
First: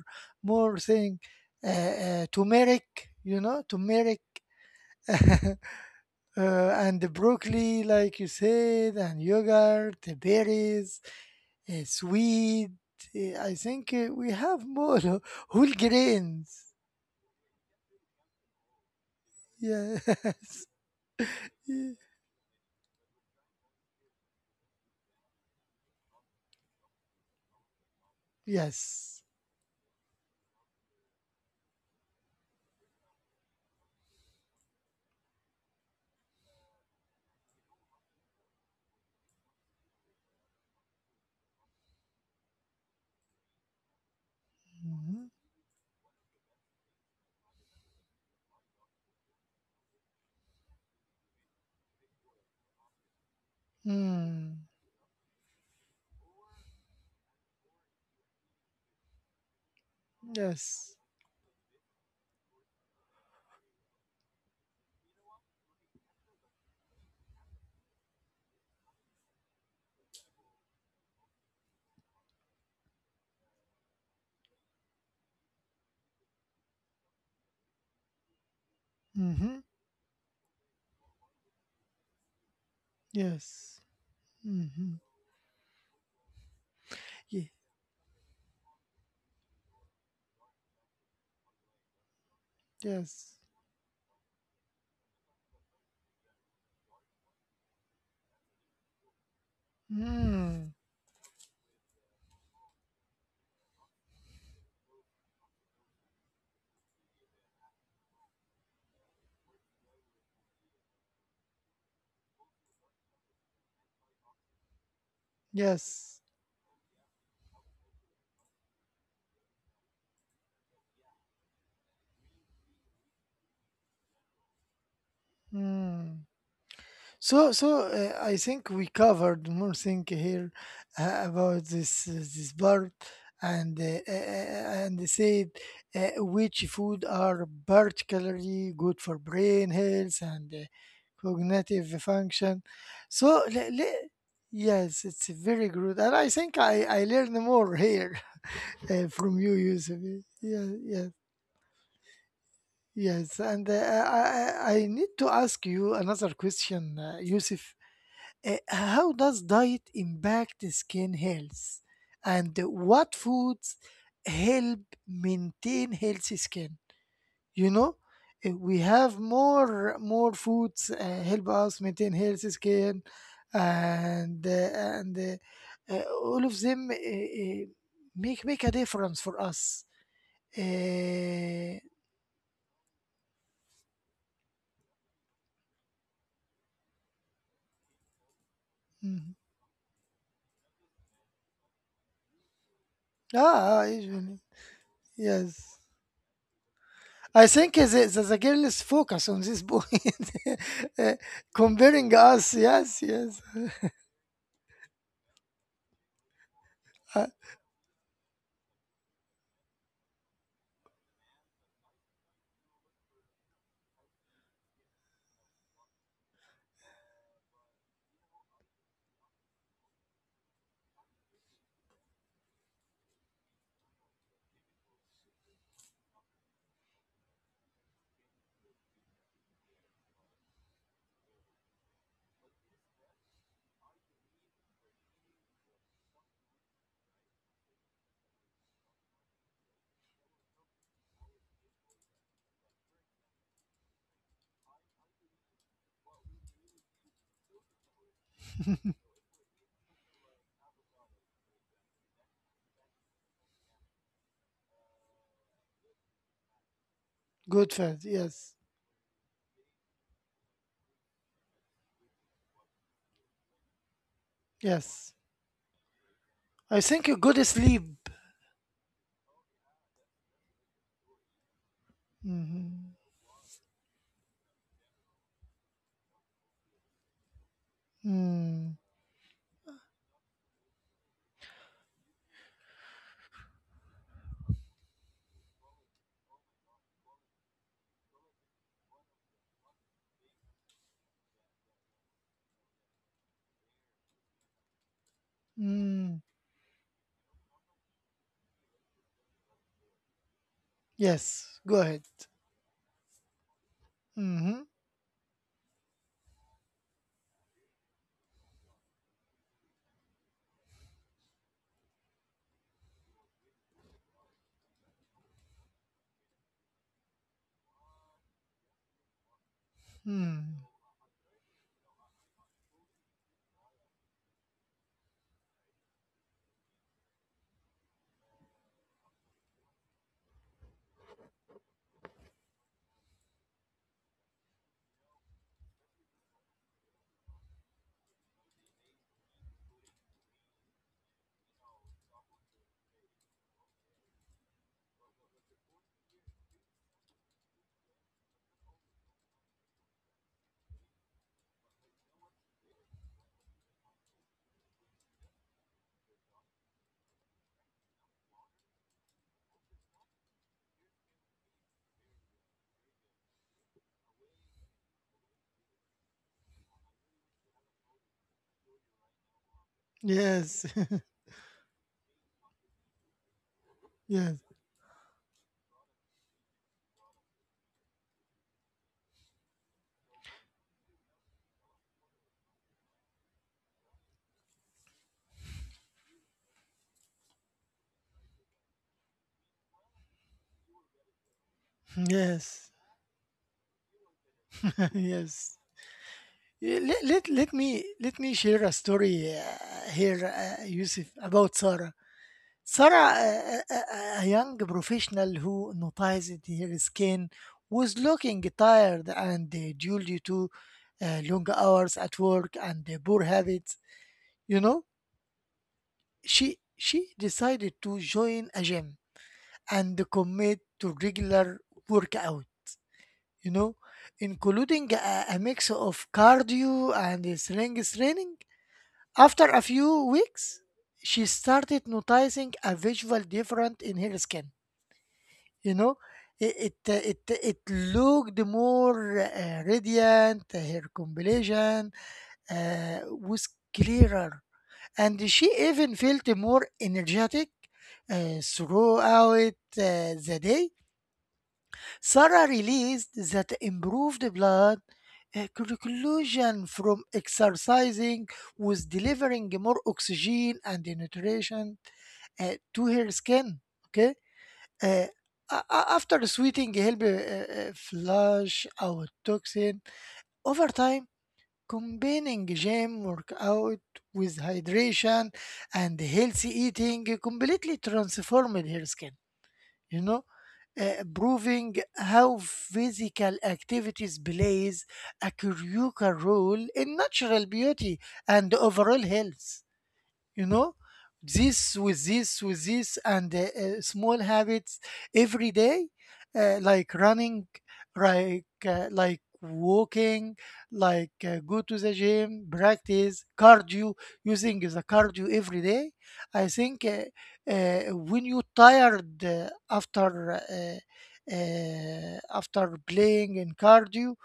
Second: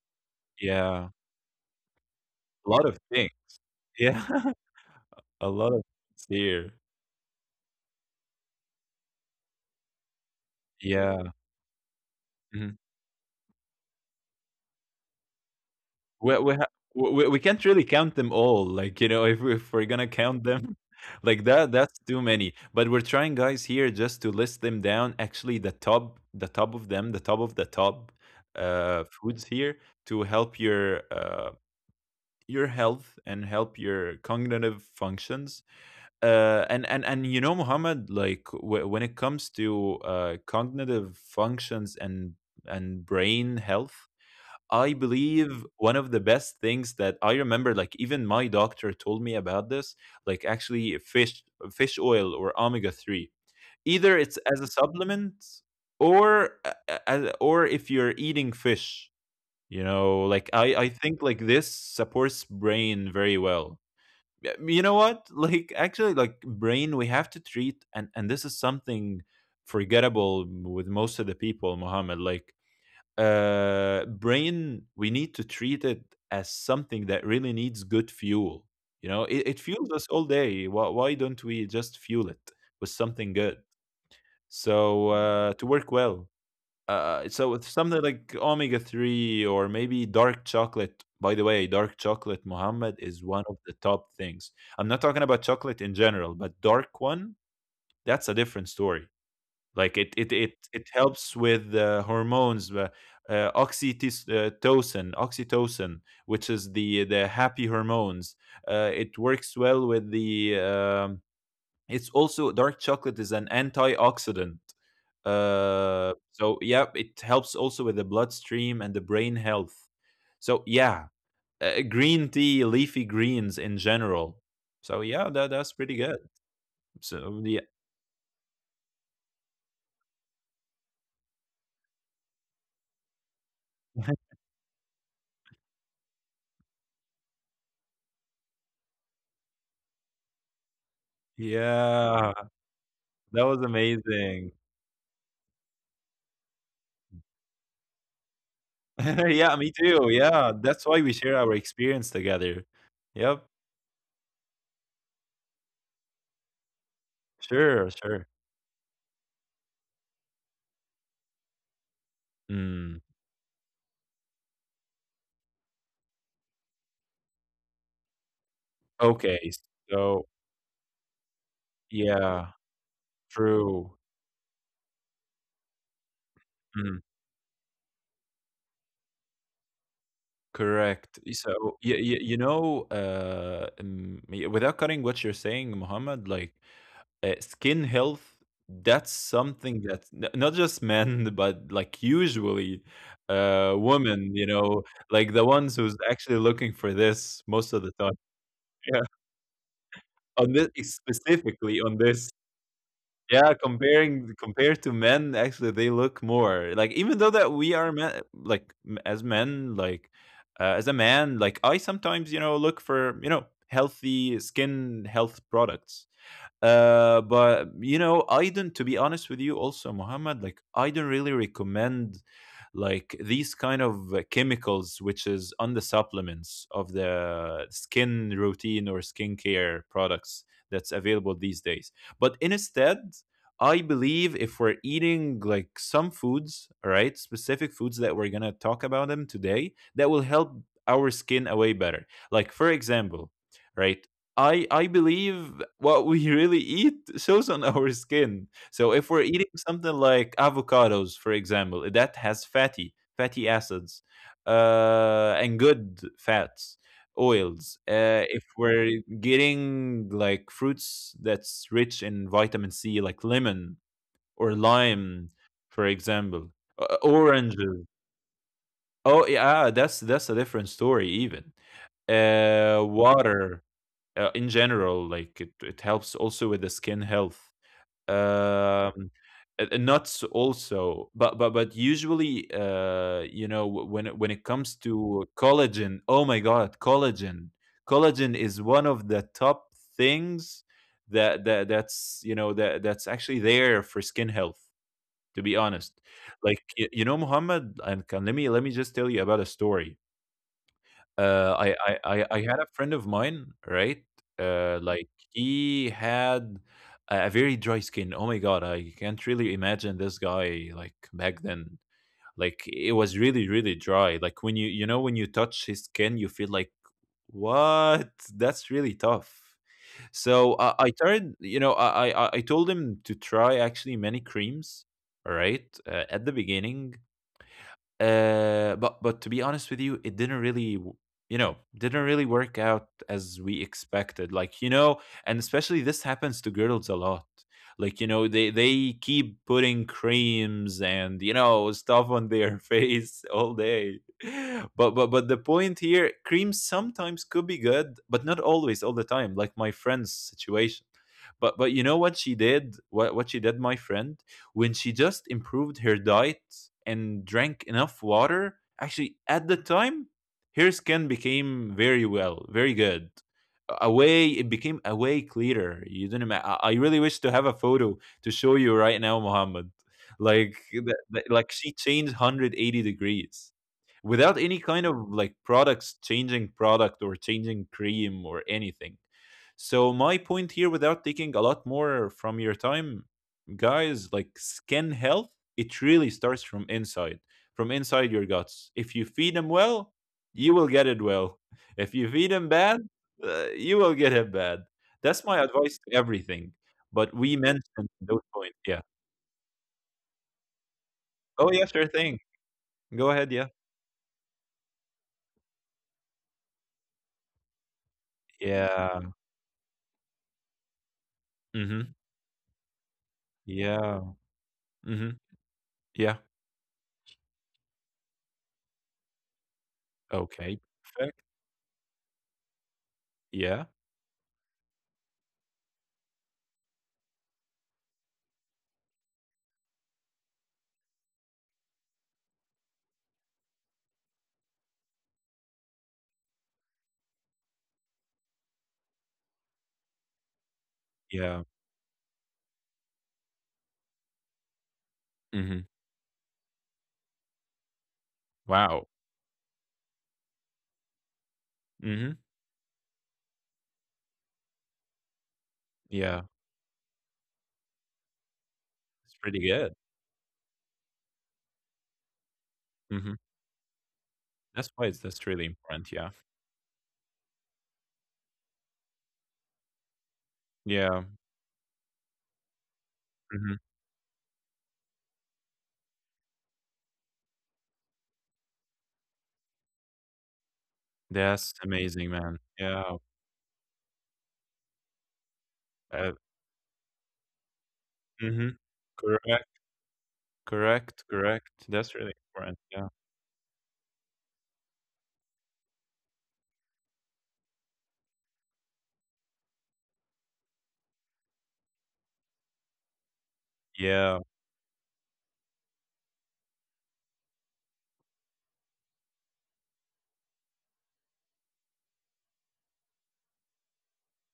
Speaker 1: more
Speaker 2: yeah.
Speaker 1: thing. Uh, uh,
Speaker 2: A lot
Speaker 1: turmeric,
Speaker 2: of things.
Speaker 1: you know, turmeric.
Speaker 2: Yeah, (laughs) a
Speaker 1: (laughs) uh,
Speaker 2: lot of things here.
Speaker 1: and the broccoli, like you said, and yogurt, the berries,
Speaker 2: Yeah.
Speaker 1: uh, sweet.
Speaker 2: Mhm.
Speaker 1: uh, I think uh, we have more (laughs) whole
Speaker 2: We we
Speaker 1: grains.
Speaker 2: ha we we we can't really count them all, like, you know, if we- if we're gonna count
Speaker 1: Yes. (laughs)
Speaker 2: them, (laughs) like, that that's too many. But we're trying, guys, here just to list them down. Actually, the top the top of them, the top of the top, uh,
Speaker 1: Yes.
Speaker 2: foods here to help your, uh, your health and help your cognitive functions. uh, and and and you know, Muhammad, like w- when it comes to uh, cognitive functions and and brain health, I
Speaker 1: Mhm.
Speaker 2: believe one of the best things that I remember, like even my doctor told me about this, like actually fish fish oil or omega three, either it's as
Speaker 1: Mm.
Speaker 2: a supplement or a- a- as, or if you're eating fish. You know, like I I
Speaker 1: Yes.
Speaker 2: think like this supports brain very well. Yeah, you know what, like actually like brain, we have to treat, and and this is something forgettable with most of the people, Mohammed. Like uh brain, we need to treat it as something that really needs good fuel. You know, it, it
Speaker 1: Hmm.
Speaker 2: fuels us all day. Why, why don't we just fuel it with something good,
Speaker 1: Yes. Hmm.
Speaker 2: so uh to work well. Uh, so with something like omega three, or maybe dark chocolate. By the way, dark chocolate, Muhammad, is
Speaker 1: Yes.
Speaker 2: one of the top things. I'm not talking about chocolate in general, but dark one, that's a different story. Like it it it,
Speaker 1: Mm.
Speaker 2: it helps with the hormones, uh, uh, oxytocin oxytocin which is the the happy hormones. Uh, it works well with the um, it's also dark chocolate is an antioxidant. Uh,
Speaker 1: Yes.
Speaker 2: so yeah, it helps also with the bloodstream and the brain health. So yeah, uh, green tea, leafy greens in general. So yeah, that that's pretty good.
Speaker 1: Mm.
Speaker 2: So
Speaker 1: So,
Speaker 2: yeah,
Speaker 1: so uh, I think we covered more thing here uh, about this uh, this part, and uh, uh,
Speaker 2: (laughs)
Speaker 1: uh, and said uh, which food are particularly good for brain health and uh, cognitive
Speaker 2: yeah,
Speaker 1: function.
Speaker 2: that
Speaker 1: So,
Speaker 2: was
Speaker 1: le- le-
Speaker 2: amazing.
Speaker 1: yes, it's very good, and I think I I learned more here (laughs) uh,
Speaker 2: (laughs)
Speaker 1: from
Speaker 2: Yeah,
Speaker 1: you,
Speaker 2: me
Speaker 1: Yusuf.
Speaker 2: too. Yeah,
Speaker 1: Yeah,
Speaker 2: that's why
Speaker 1: yeah.
Speaker 2: we share our experience together.
Speaker 1: Yes,
Speaker 2: Yep,
Speaker 1: and uh, I, I I need to ask you another question, uh, Yusuf.
Speaker 2: sure, sure.
Speaker 1: Uh, how does diet impact skin health? And
Speaker 2: Mm,
Speaker 1: what foods help maintain healthy skin? You know, uh, we have
Speaker 2: okay,
Speaker 1: more
Speaker 2: so
Speaker 1: more foods uh, help us maintain
Speaker 2: yeah,
Speaker 1: healthy skin,
Speaker 2: true.
Speaker 1: and uh, and uh, uh, all of them uh,
Speaker 2: Mm.
Speaker 1: uh, make make a difference for us.
Speaker 2: Correct. So
Speaker 1: Uh,
Speaker 2: you, you, you know, uh, um, y- without cutting what you're saying, Muhammad, like uh, skin health, that's
Speaker 1: mhm.
Speaker 2: something that n- not just men, (laughs) but like usually uh,
Speaker 1: ah, ah,
Speaker 2: women, you know, like the ones
Speaker 1: yes.
Speaker 2: who's actually looking for this
Speaker 1: I
Speaker 2: most
Speaker 1: think
Speaker 2: of
Speaker 1: the,
Speaker 2: the time.
Speaker 1: the, the girl is
Speaker 2: Yeah.
Speaker 1: focused on this point,
Speaker 2: On this,
Speaker 1: (laughs) uh,
Speaker 2: specifically on
Speaker 1: comparing
Speaker 2: this.
Speaker 1: us. Yes, yes.
Speaker 2: Yeah, comparing, compared to men, actually, they look more like, even
Speaker 1: Uh,
Speaker 2: though that we are men, like m- as men, like uh, as a man, like I sometimes, you know, look for, you know, healthy skin health products. Uh, but you know, I don't. To be honest with you, also Muhammad, like I don't really recommend like these kind of uh, chemicals, which is on the supplements of the skin routine or skincare products that's available these days. But instead, I believe if we're eating like some foods, all right, specific foods that we're gonna talk about them today, that will help our skin away better. Like, for example, right? I I believe what we (laughs) really eat shows on our skin. So
Speaker 1: (laughs)
Speaker 2: if we're eating something like avocados, for example, that has fatty fatty acids, uh, and good fats, oils.
Speaker 1: Good friend.
Speaker 2: Uh, if
Speaker 1: Yes,
Speaker 2: we're getting like fruits that's rich in vitamin C, like lemon or
Speaker 1: yes.
Speaker 2: lime, for example,
Speaker 1: I
Speaker 2: uh,
Speaker 1: think a good
Speaker 2: oranges.
Speaker 1: sleep.
Speaker 2: Oh yeah, that's that's a different story. Even uh
Speaker 1: Hmm.
Speaker 2: water, uh, in general, like it, it helps also with the skin health. um
Speaker 1: Mm,
Speaker 2: uh, uh, Nuts also, but but but usually, uh, you know, wh- when it- when it comes to collagen. Oh my god, collagen collagen is one of the top things that that that's you know, that that's actually there for skin health, to be honest.
Speaker 1: mm.
Speaker 2: Like y- you know, Muhammad, and can let me let me just tell you about a story. Uh,
Speaker 1: Yes,
Speaker 2: I,
Speaker 1: go
Speaker 2: I
Speaker 1: ahead.
Speaker 2: I I had a friend of mine, right?
Speaker 1: Hmm.
Speaker 2: Uh, like he had a a very dry skin. Oh my god, I can't really imagine this guy like back then. Like it was really really dry. Like when you you know, when you touch his skin, you feel like, what? That's really tough. So I
Speaker 1: Mm.
Speaker 2: I tried. You know, I I I I told him to try actually many creams. All right, uh, at the beginning, uh, but but to be honest with you, it didn't really, w- you know, didn't really work out as we expected. Like, you know, and especially this happens to girls a lot. Like, you know, they they keep putting creams and, you know, stuff on their (laughs) face all day. (laughs) But but but the point here, creams sometimes could be good, but not always all the time. Like my friend's situation. But but you know what she did? What what she did, my friend? When she just improved her diet and drank enough water, actually, at the time, her skin became very well, very good. A It became a way clearer. You don't. Ima- I I really wish to have a photo to show you right now, Muhammad. Like,
Speaker 1: Yes,
Speaker 2: that, that- like she changed one hundred eighty degrees
Speaker 1: (laughs)
Speaker 2: without
Speaker 1: yes,
Speaker 2: any kind of like products, changing product or changing cream or anything. So my point here, without taking a lot more from your time, guys, like skin health, it really starts from inside, from inside your guts. If you feed them well, you will get it well. If you feed them
Speaker 1: yes,
Speaker 2: bad, uh, you will get it bad.
Speaker 1: (laughs)
Speaker 2: That's my
Speaker 1: yes.
Speaker 2: advice to everything.
Speaker 1: Yeah, Let,
Speaker 2: But we
Speaker 1: let, let me
Speaker 2: mentioned those
Speaker 1: let me
Speaker 2: points.
Speaker 1: share
Speaker 2: Yeah.
Speaker 1: a story uh, here, uh, Yusuf,
Speaker 2: Oh
Speaker 1: about
Speaker 2: yeah, sure
Speaker 1: Sarah.
Speaker 2: thing. Go
Speaker 1: Sarah,
Speaker 2: ahead. Yeah.
Speaker 1: a, a, a young professional who noticed her skin was looking
Speaker 2: Yeah.
Speaker 1: tired and, uh, due to uh, long
Speaker 2: Mm-hmm.
Speaker 1: hours at work and uh, poor habits,
Speaker 2: Yeah.
Speaker 1: you know,
Speaker 2: Mm-hmm. Yeah.
Speaker 1: she she decided to join a gym and
Speaker 2: Okay,
Speaker 1: commit to
Speaker 2: perfect.
Speaker 1: regular workout, you
Speaker 2: Yeah,
Speaker 1: know, including a, a mix of cardio and strength training. After a few weeks, she started noticing a visual difference in her skin you know it it uh, it, it looked more uh, radiant, uh, her
Speaker 2: yeah.
Speaker 1: complexion uh, was clearer, and she
Speaker 2: Mhm.
Speaker 1: even felt more energetic uh,
Speaker 2: Wow.
Speaker 1: throughout uh, the day.
Speaker 2: Mhm.
Speaker 1: Sarah realized that improved blood uh,
Speaker 2: Yeah,
Speaker 1: circulation from exercising was
Speaker 2: it's pretty
Speaker 1: delivering
Speaker 2: good.
Speaker 1: more oxygen and nutrition uh, to her
Speaker 2: Mhm.
Speaker 1: skin. Okay.
Speaker 2: That's why it's,
Speaker 1: آه،
Speaker 2: that's really
Speaker 1: a- a-
Speaker 2: important, yeah.
Speaker 1: After sweating help uh, uh, flush out toxin over
Speaker 2: Yeah,
Speaker 1: time, combining gym
Speaker 2: mhm.
Speaker 1: workout with hydration and healthy eating completely transformed her skin, you know uh,
Speaker 2: That's
Speaker 1: proving
Speaker 2: amazing, man.
Speaker 1: how
Speaker 2: Yeah,
Speaker 1: physical activities plays a
Speaker 2: uh,
Speaker 1: critical role in natural beauty
Speaker 2: mhm.
Speaker 1: and overall
Speaker 2: Correct,
Speaker 1: health you know
Speaker 2: correct, correct.
Speaker 1: this
Speaker 2: That's
Speaker 1: with
Speaker 2: really
Speaker 1: this
Speaker 2: important,
Speaker 1: with
Speaker 2: yeah.
Speaker 1: this and uh, uh, small habits every day, uh, like running, like uh, like walking, like uh, go to the gym, practice cardio,
Speaker 2: Yeah,
Speaker 1: using the cardio every day. I think, uh, uh, when you tired, uh, after uh, uh, after playing in cardio,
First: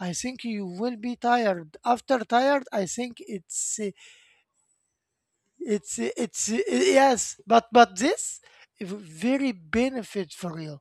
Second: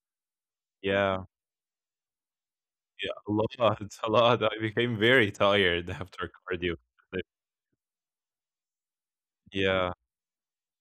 Speaker 1: I think you will be
Speaker 2: yeah,
Speaker 1: tired. After tired, I
Speaker 2: yeah,
Speaker 1: think
Speaker 2: a lot,
Speaker 1: it's uh,
Speaker 2: (laughs) a lot. I became very tired
Speaker 1: it's
Speaker 2: after
Speaker 1: it's
Speaker 2: cardio. But
Speaker 1: yes, but but this very
Speaker 2: yeah,
Speaker 1: benefit for you.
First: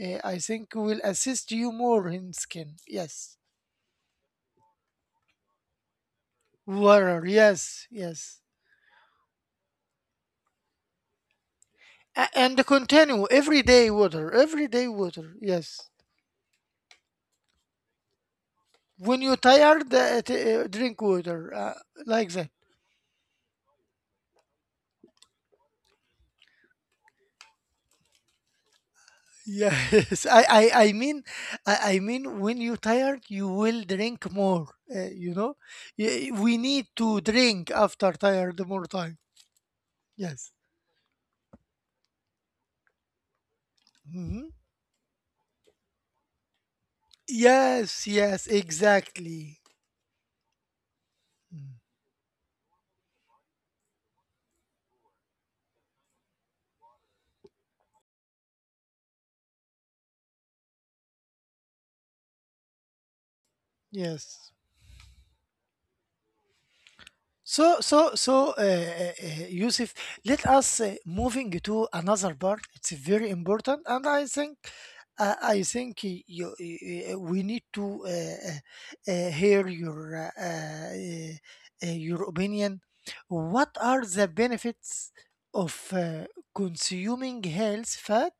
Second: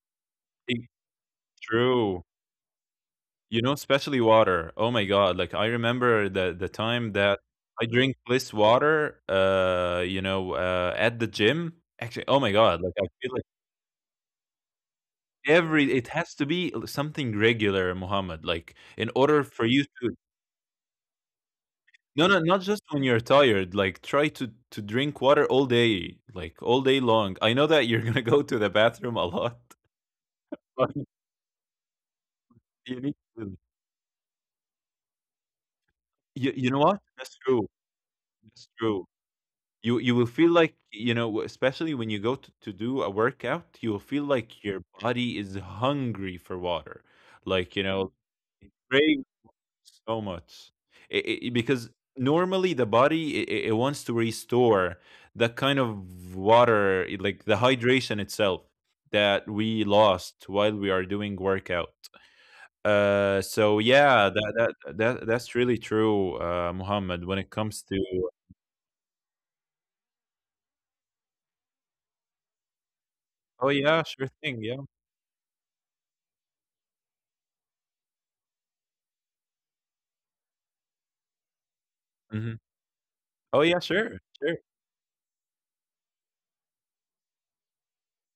Speaker 1: Uh, I think
Speaker 2: it
Speaker 1: will assist you more
Speaker 2: true.
Speaker 1: in skin. Yes,
Speaker 2: You know, especially water. Oh my god, like I remember the the time
Speaker 1: water.
Speaker 2: that I
Speaker 1: Yes,
Speaker 2: drink
Speaker 1: yes,
Speaker 2: less water, uh, you know, uh, at the gym. Actually,
Speaker 1: A-
Speaker 2: oh my
Speaker 1: and
Speaker 2: god, like I
Speaker 1: continue
Speaker 2: feel like
Speaker 1: every day water. Every day water. Yes,
Speaker 2: every it has to be l- something regular, Muhammad. Like in
Speaker 1: when you
Speaker 2: order for you
Speaker 1: tired, uh, eh,
Speaker 2: to,
Speaker 1: t- uh, drink water uh, like
Speaker 2: no, no,
Speaker 1: that.
Speaker 2: not just when you're tired. Like try to to drink water all day, like all day long. I know that you're (laughs) gonna go to the bathroom a lot,
Speaker 1: Yes, (laughs) I, I,
Speaker 2: (laughs)
Speaker 1: I
Speaker 2: but
Speaker 1: mean, I, I mean, when you
Speaker 2: you need
Speaker 1: tired, you
Speaker 2: to.
Speaker 1: will drink more. Uh, you know, Y- we
Speaker 2: You, you know
Speaker 1: need
Speaker 2: what?
Speaker 1: to
Speaker 2: That's
Speaker 1: drink
Speaker 2: true.
Speaker 1: after tired
Speaker 2: That's
Speaker 1: more
Speaker 2: true.
Speaker 1: time.
Speaker 2: You you will
Speaker 1: Yes.
Speaker 2: feel like, you know, especially when you go to, to do a workout, you will feel
Speaker 1: Hmm.
Speaker 2: like your body is hungry for water. Like, you
Speaker 1: Yes,
Speaker 2: know,
Speaker 1: yes,
Speaker 2: crave
Speaker 1: exactly.
Speaker 2: so much. It, it,
Speaker 1: Mm.
Speaker 2: because normally the body, it, it it wants to restore that kind of water, it- like the hydration itself that we lost while we are doing workout. Uh, so yeah,
Speaker 1: Yes.
Speaker 2: that that that that's really true, uh, Muhammad. When it
Speaker 1: So,
Speaker 2: comes to,
Speaker 1: so, so, uh, uh, uh, Yusuf, let us uh, moving to another part. It's very
Speaker 2: oh
Speaker 1: important,
Speaker 2: yeah,
Speaker 1: and I
Speaker 2: sure
Speaker 1: think,
Speaker 2: thing, yeah.
Speaker 1: uh, I think y- you, y- uh, we need to uh, uh, uh, hear your uh, uh, uh, your
Speaker 2: Mhm.
Speaker 1: opinion.
Speaker 2: Oh,
Speaker 1: What
Speaker 2: yeah,
Speaker 1: are
Speaker 2: sure,
Speaker 1: the
Speaker 2: sure.
Speaker 1: benefits of uh, consuming health fat,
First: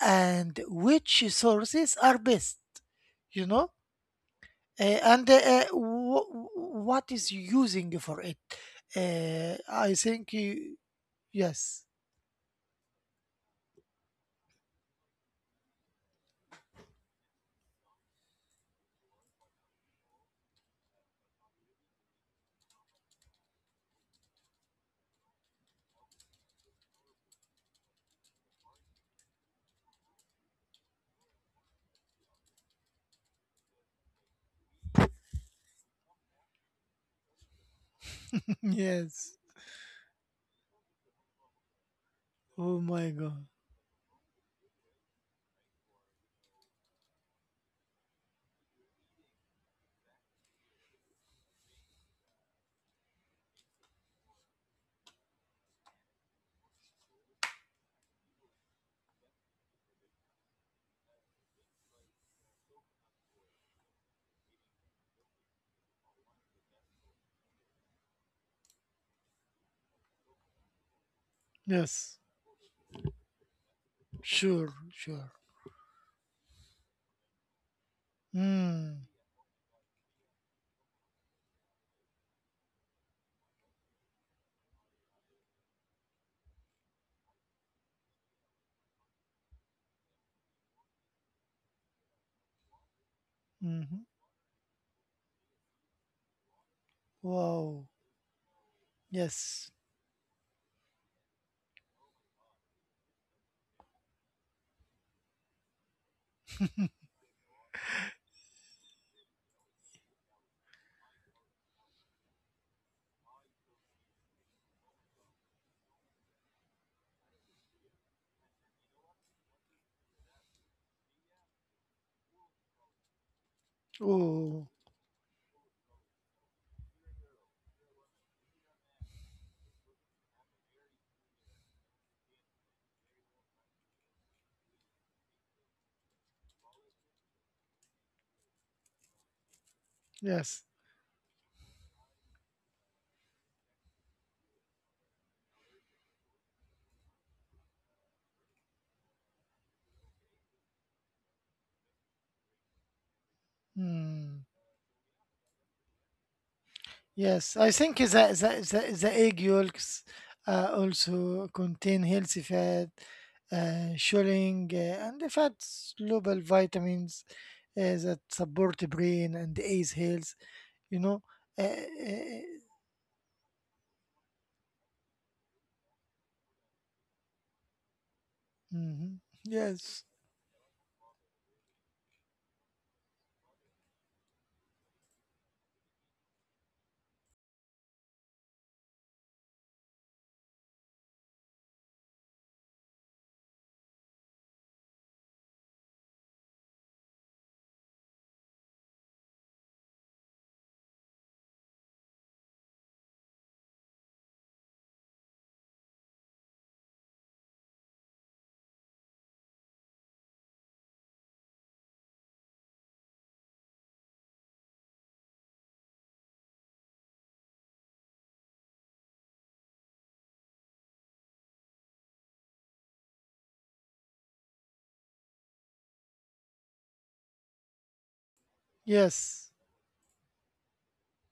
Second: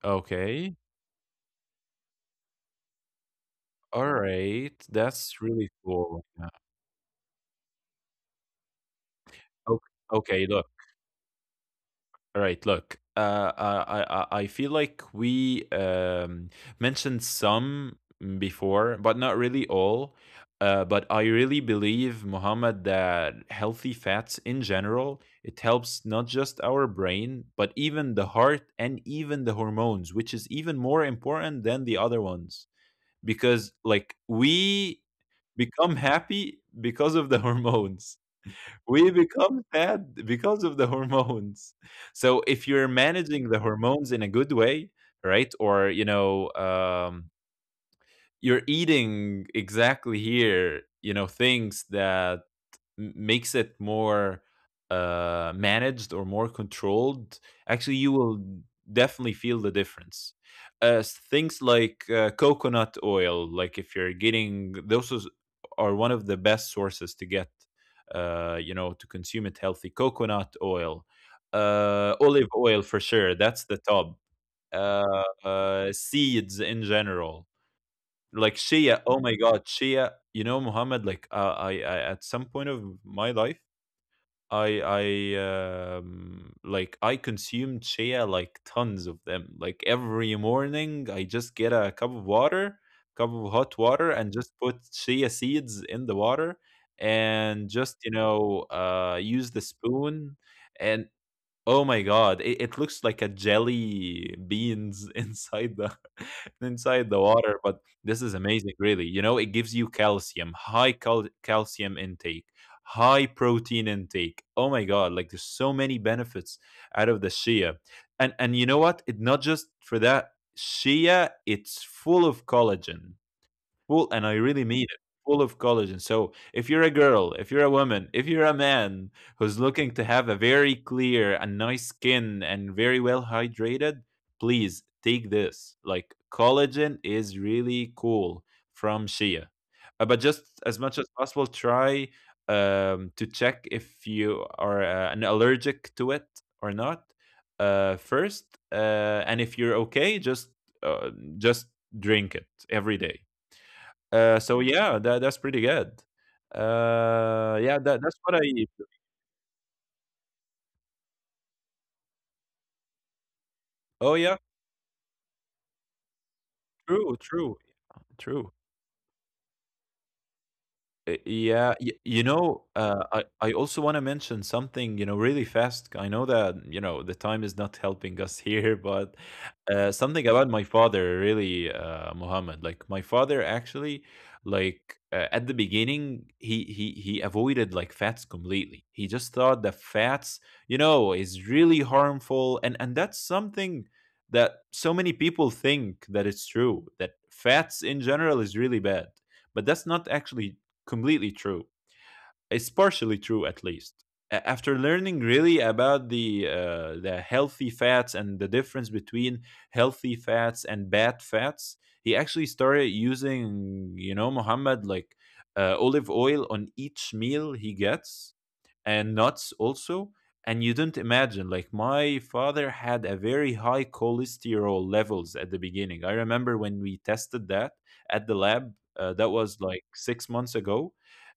Speaker 1: and
Speaker 2: Okay.
Speaker 1: which sources are best? You know? Uh,
Speaker 2: Alright.
Speaker 1: and uh,
Speaker 2: That's really
Speaker 1: uh,
Speaker 2: cool. Yeah.
Speaker 1: what is using for it? Uh,
Speaker 2: Ok
Speaker 1: I think
Speaker 2: okay, look.
Speaker 1: you, yes,
Speaker 2: Alright, look. Uh, uh, I I I feel like we, um, mentioned some before, but not really all. Uh, but I really believe, Muhammad, that healthy fats in general, it helps not just our brain, but even the heart and even the hormones, which is even more important than the other ones. Because, like, we become happy because of the hormones. We
Speaker 1: yes.
Speaker 2: become sad because of the hormones. So if
Speaker 1: Oh
Speaker 2: you're
Speaker 1: my God,
Speaker 2: managing the hormones in a good way, right? Or, you know, um, you're eating exactly here, you know, things that m- makes it more uh, managed or more controlled, actually, you will definitely feel the difference. Uh, s- things like uh, coconut oil, like if you're getting those is- are one of the best sources to get, uh, you know, to consume it healthy. Coconut oil, uh,
Speaker 1: yes,
Speaker 2: olive oil for sure. That's the top.
Speaker 1: sure,
Speaker 2: Uh,
Speaker 1: sure.
Speaker 2: uh, seeds in general, like shia.
Speaker 1: Mm.
Speaker 2: Oh my god, shia. You know, Muhammad. Like uh, I, I, at some point of my life. I I um, like I consumed chia like tons of them. Like every morning, I just get a cup of water, cup of
Speaker 1: Hmm.
Speaker 2: hot
Speaker 1: Mm-hmm.
Speaker 2: water, and just put chia seeds in the water, and
Speaker 1: Wow,
Speaker 2: just, you know, uh use the
Speaker 1: yes.
Speaker 2: spoon, and oh my god, it, it looks like a jelly beans (laughs) inside the (laughs) inside the water. But this is amazing, really. You know, it gives you calcium, high cal- calcium intake, high protein intake. Oh my god, like there's so many benefits out of the shea. And and you know what? It not just for that shea, it's full of collagen, full, and I really
Speaker 1: Oh,
Speaker 2: mean it, full of collagen. So if you're a girl, if you're a woman, if you're a man who's looking to have a very clear and nice skin and very well hydrated, please take this. Like collagen is really cool from Shea. Uh, but just
Speaker 1: yes.
Speaker 2: as much as possible, try um, to check if you are uh, an allergic to it or not, uh, first. Uh, and if you're okay, just uh, just drink it every day.
Speaker 1: Hmm.
Speaker 2: Uh, so yeah, that that's pretty good. Uh,
Speaker 1: Yes, I
Speaker 2: yeah, that
Speaker 1: think the
Speaker 2: that's what I.
Speaker 1: the the, the egg yolks uh, also contain healthy fat, uh,
Speaker 2: Oh yeah,
Speaker 1: showing, uh, and the fats soluble
Speaker 2: true,
Speaker 1: vitamins
Speaker 2: true,
Speaker 1: uh, that
Speaker 2: true.
Speaker 1: support the brain and eyes health. You
Speaker 2: Uh,
Speaker 1: know. Uh,
Speaker 2: Yeah, y- you
Speaker 1: uh,
Speaker 2: know, uh, I I also want to mention something, you know, really fast. I know that, you know, the time is not helping us (laughs) here, but
Speaker 1: mhm.
Speaker 2: uh,
Speaker 1: Yes.
Speaker 2: something about my father, really, uh, Mohammed. Like my father actually, like uh, at the beginning, he he he avoided like fats completely. He just thought that fats, you know, is really harmful, and and that's something that so many people think that it's true, that fats in general is really bad, but that's not actually completely true. It's partially true, at least. A- After learning really about the uh, the healthy fats and the difference between healthy fats and bad fats, he actually started using, you know, Muhammad, like uh, olive oil on each meal he gets, and nuts also. And you don't imagine, like my father had a very high cholesterol levels at the beginning. I remember when we tested that at the lab. Uh, that
Speaker 1: Yes.
Speaker 2: was like six months ago,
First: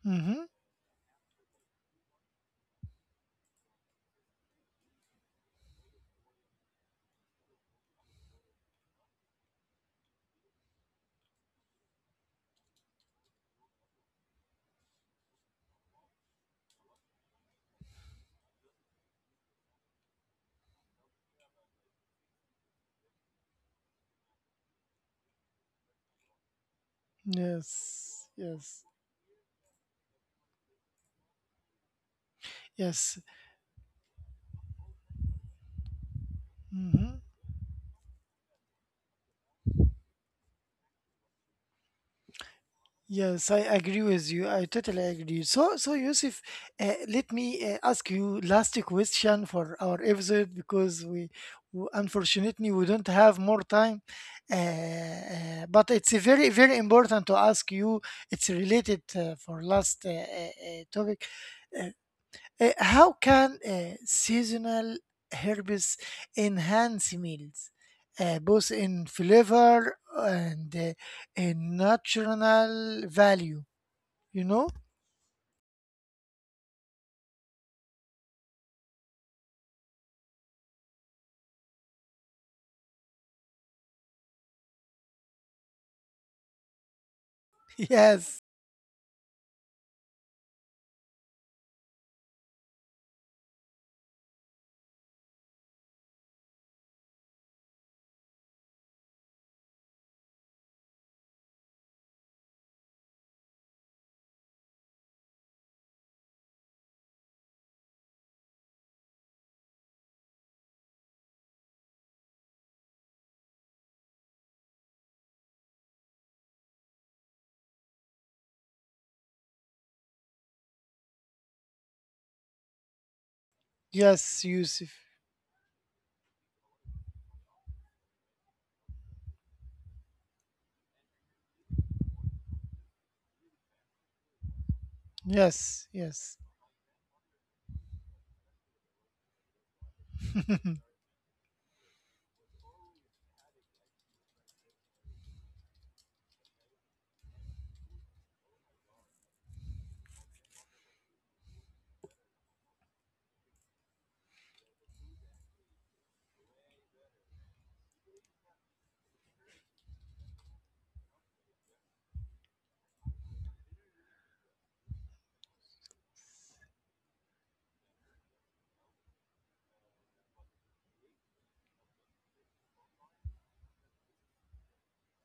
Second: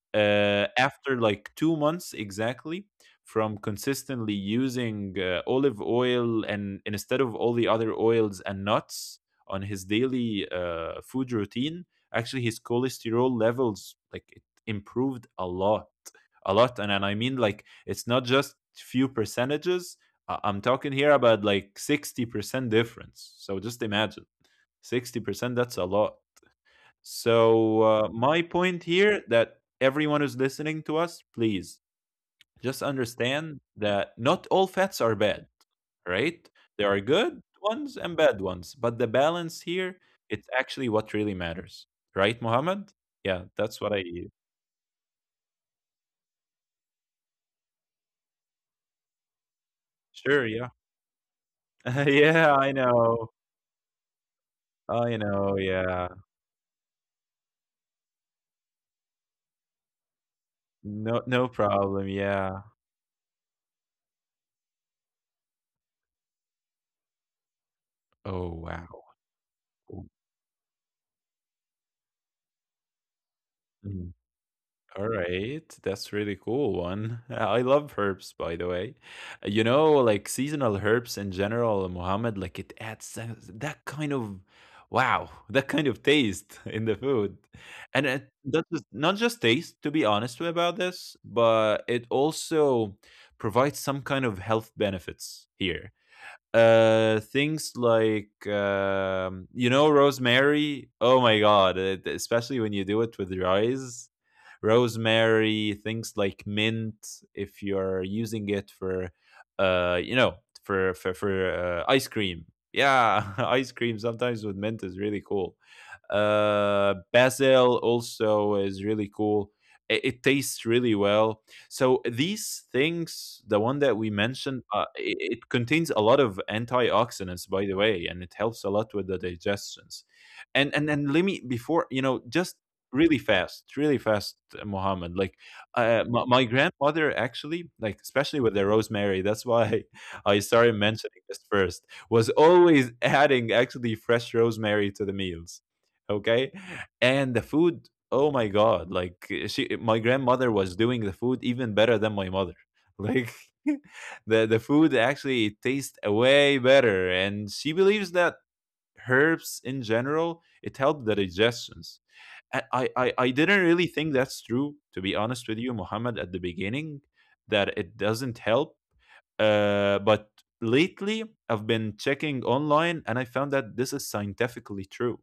Speaker 1: Hmm.
Speaker 2: uh, after like two months exactly, from consistently using uh, olive oil and instead of all the other oils and nuts on his daily uh, food routine, actually his cholesterol levels, like it improved a lot, a lot. and, and I mean, like it's not just few percentages, I- I'm talking here about like sixty percent difference, so just imagine, sixty percent, that's a lot. So uh,
Speaker 1: Yes.
Speaker 2: my point
Speaker 1: Yes.
Speaker 2: here, that everyone who's listening to us, please just
Speaker 1: Yes.
Speaker 2: understand that not all fats are bad, right? There are
Speaker 1: Hmm.
Speaker 2: good ones and bad ones, but the balance here, it's actually what really matters, right, Mohammed? Yeah,
Speaker 1: Yes, I
Speaker 2: that's what
Speaker 1: agree
Speaker 2: I.
Speaker 1: with you. I totally agree. So, so Yusuf, uh, let me uh, ask you last question for our
Speaker 2: Sure,
Speaker 1: episode,
Speaker 2: yeah,
Speaker 1: because we, w
Speaker 2: (laughs) yeah,
Speaker 1: unfortunately
Speaker 2: I
Speaker 1: we don't
Speaker 2: know,
Speaker 1: have more time. Uh,
Speaker 2: I know,
Speaker 1: uh, but
Speaker 2: yeah,
Speaker 1: it's a very, very important to ask you. It's related uh, for last uh, uh, uh, topic.
Speaker 2: no, no
Speaker 1: Uh,
Speaker 2: problem, yeah.
Speaker 1: uh, how can uh, seasonal herbs enhance meals, uh,
Speaker 2: Oh
Speaker 1: both
Speaker 2: wow.
Speaker 1: in flavor and uh, in natural value? You know? (laughs)
Speaker 2: All right, that's really cool one. (laughs) I love herbs, by the way. Uh, You know, like seasonal herbs in general, Mohammed, like it adds uh, that kind of wow, (laughs) that kind of taste (laughs) in the food. And it
Speaker 1: Yes,
Speaker 2: not just, not just taste, to be honest about this, but it also provides some kind of health benefits here. Uh, things like um, you know, rosemary. Oh my god! It- especially when you do it with rice, rosemary, things like mint, if you're using it for, uh, you know, for for for uh, ice cream. Yeah, (laughs) ice cream sometimes with mint is really cool. Uh, basil also is really cool. It, it tastes really well. So these things, the one that we
Speaker 1: yes,
Speaker 2: mentioned, uh,
Speaker 1: Yusuf.
Speaker 2: it, it contains a lot of antioxidants, by the way, and it helps a lot with the digestions. And and and let me, before you know, just really fast, really fast, uh, Mohammed. Like
Speaker 1: Yes,
Speaker 2: uh, my,
Speaker 1: yes.
Speaker 2: my grandmother actually, like especially with the rosemary, that's why (laughs) I
Speaker 1: (laughs)
Speaker 2: started mentioning this first. Was always adding actually fresh rosemary to the meals, okay, and the food. Oh my god, like eh, she eh, my grandmother was doing the food even better than my mother. (laughs) Like (laughs) the the food actually tastes way better, and she believes that herbs in general, it helped the digestions. And I, I, I didn't really think that's true, to be honest with you, Muhammad, at the beginning, that it doesn't help. Uh, but lately, I've been checking online and I found that this is scientifically true.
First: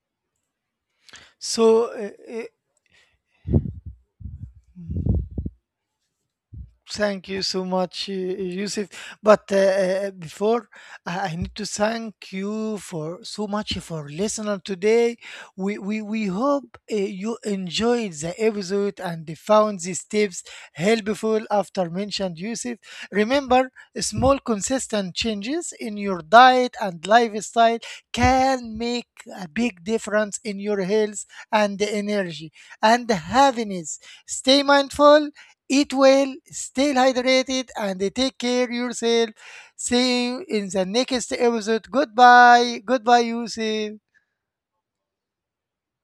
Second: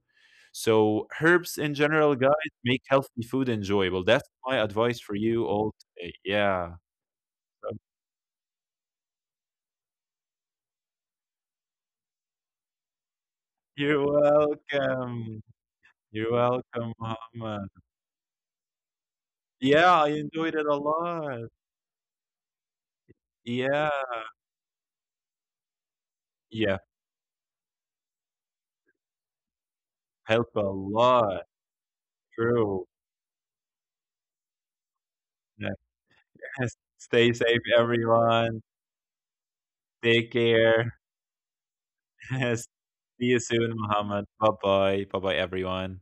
Speaker 2: So, herbs in
Speaker 1: So,
Speaker 2: general,
Speaker 1: uh,
Speaker 2: guys, make healthy food enjoyable. That's my advice for you all today. Yeah.
Speaker 1: Thank you
Speaker 2: (laughs)
Speaker 1: so
Speaker 2: So-
Speaker 1: much, uh, Yusuf. But uh, uh, Before, I I need to thank you for so much
Speaker 2: You're
Speaker 1: for listening today.
Speaker 2: welcome.
Speaker 1: We we, we
Speaker 2: You're
Speaker 1: hope uh,
Speaker 2: welcome,
Speaker 1: you
Speaker 2: Muhammad.
Speaker 1: enjoyed the episode and found these
Speaker 2: Yeah, I
Speaker 1: tips
Speaker 2: enjoyed it a
Speaker 1: helpful
Speaker 2: lot.
Speaker 1: after mentioned, Yusuf. Remember,
Speaker 2: Yeah,
Speaker 1: small consistent changes in your diet
Speaker 2: yeah,
Speaker 1: and lifestyle can make a big difference
Speaker 2: help
Speaker 1: in
Speaker 2: a
Speaker 1: your health
Speaker 2: lot.
Speaker 1: and energy
Speaker 2: True.
Speaker 1: and happiness. Stay mindful.
Speaker 2: Yeah.
Speaker 1: Eat well,
Speaker 2: (laughs)
Speaker 1: stay
Speaker 2: Stay safe,
Speaker 1: hydrated, and take
Speaker 2: everyone.
Speaker 1: care yourself. See
Speaker 2: Take
Speaker 1: you in the
Speaker 2: care.
Speaker 1: next episode.
Speaker 2: (laughs) See
Speaker 1: Goodbye. Goodbye,
Speaker 2: you soon,
Speaker 1: Yusuf.
Speaker 2: Muhammad. Bye bye. Bye bye, everyone.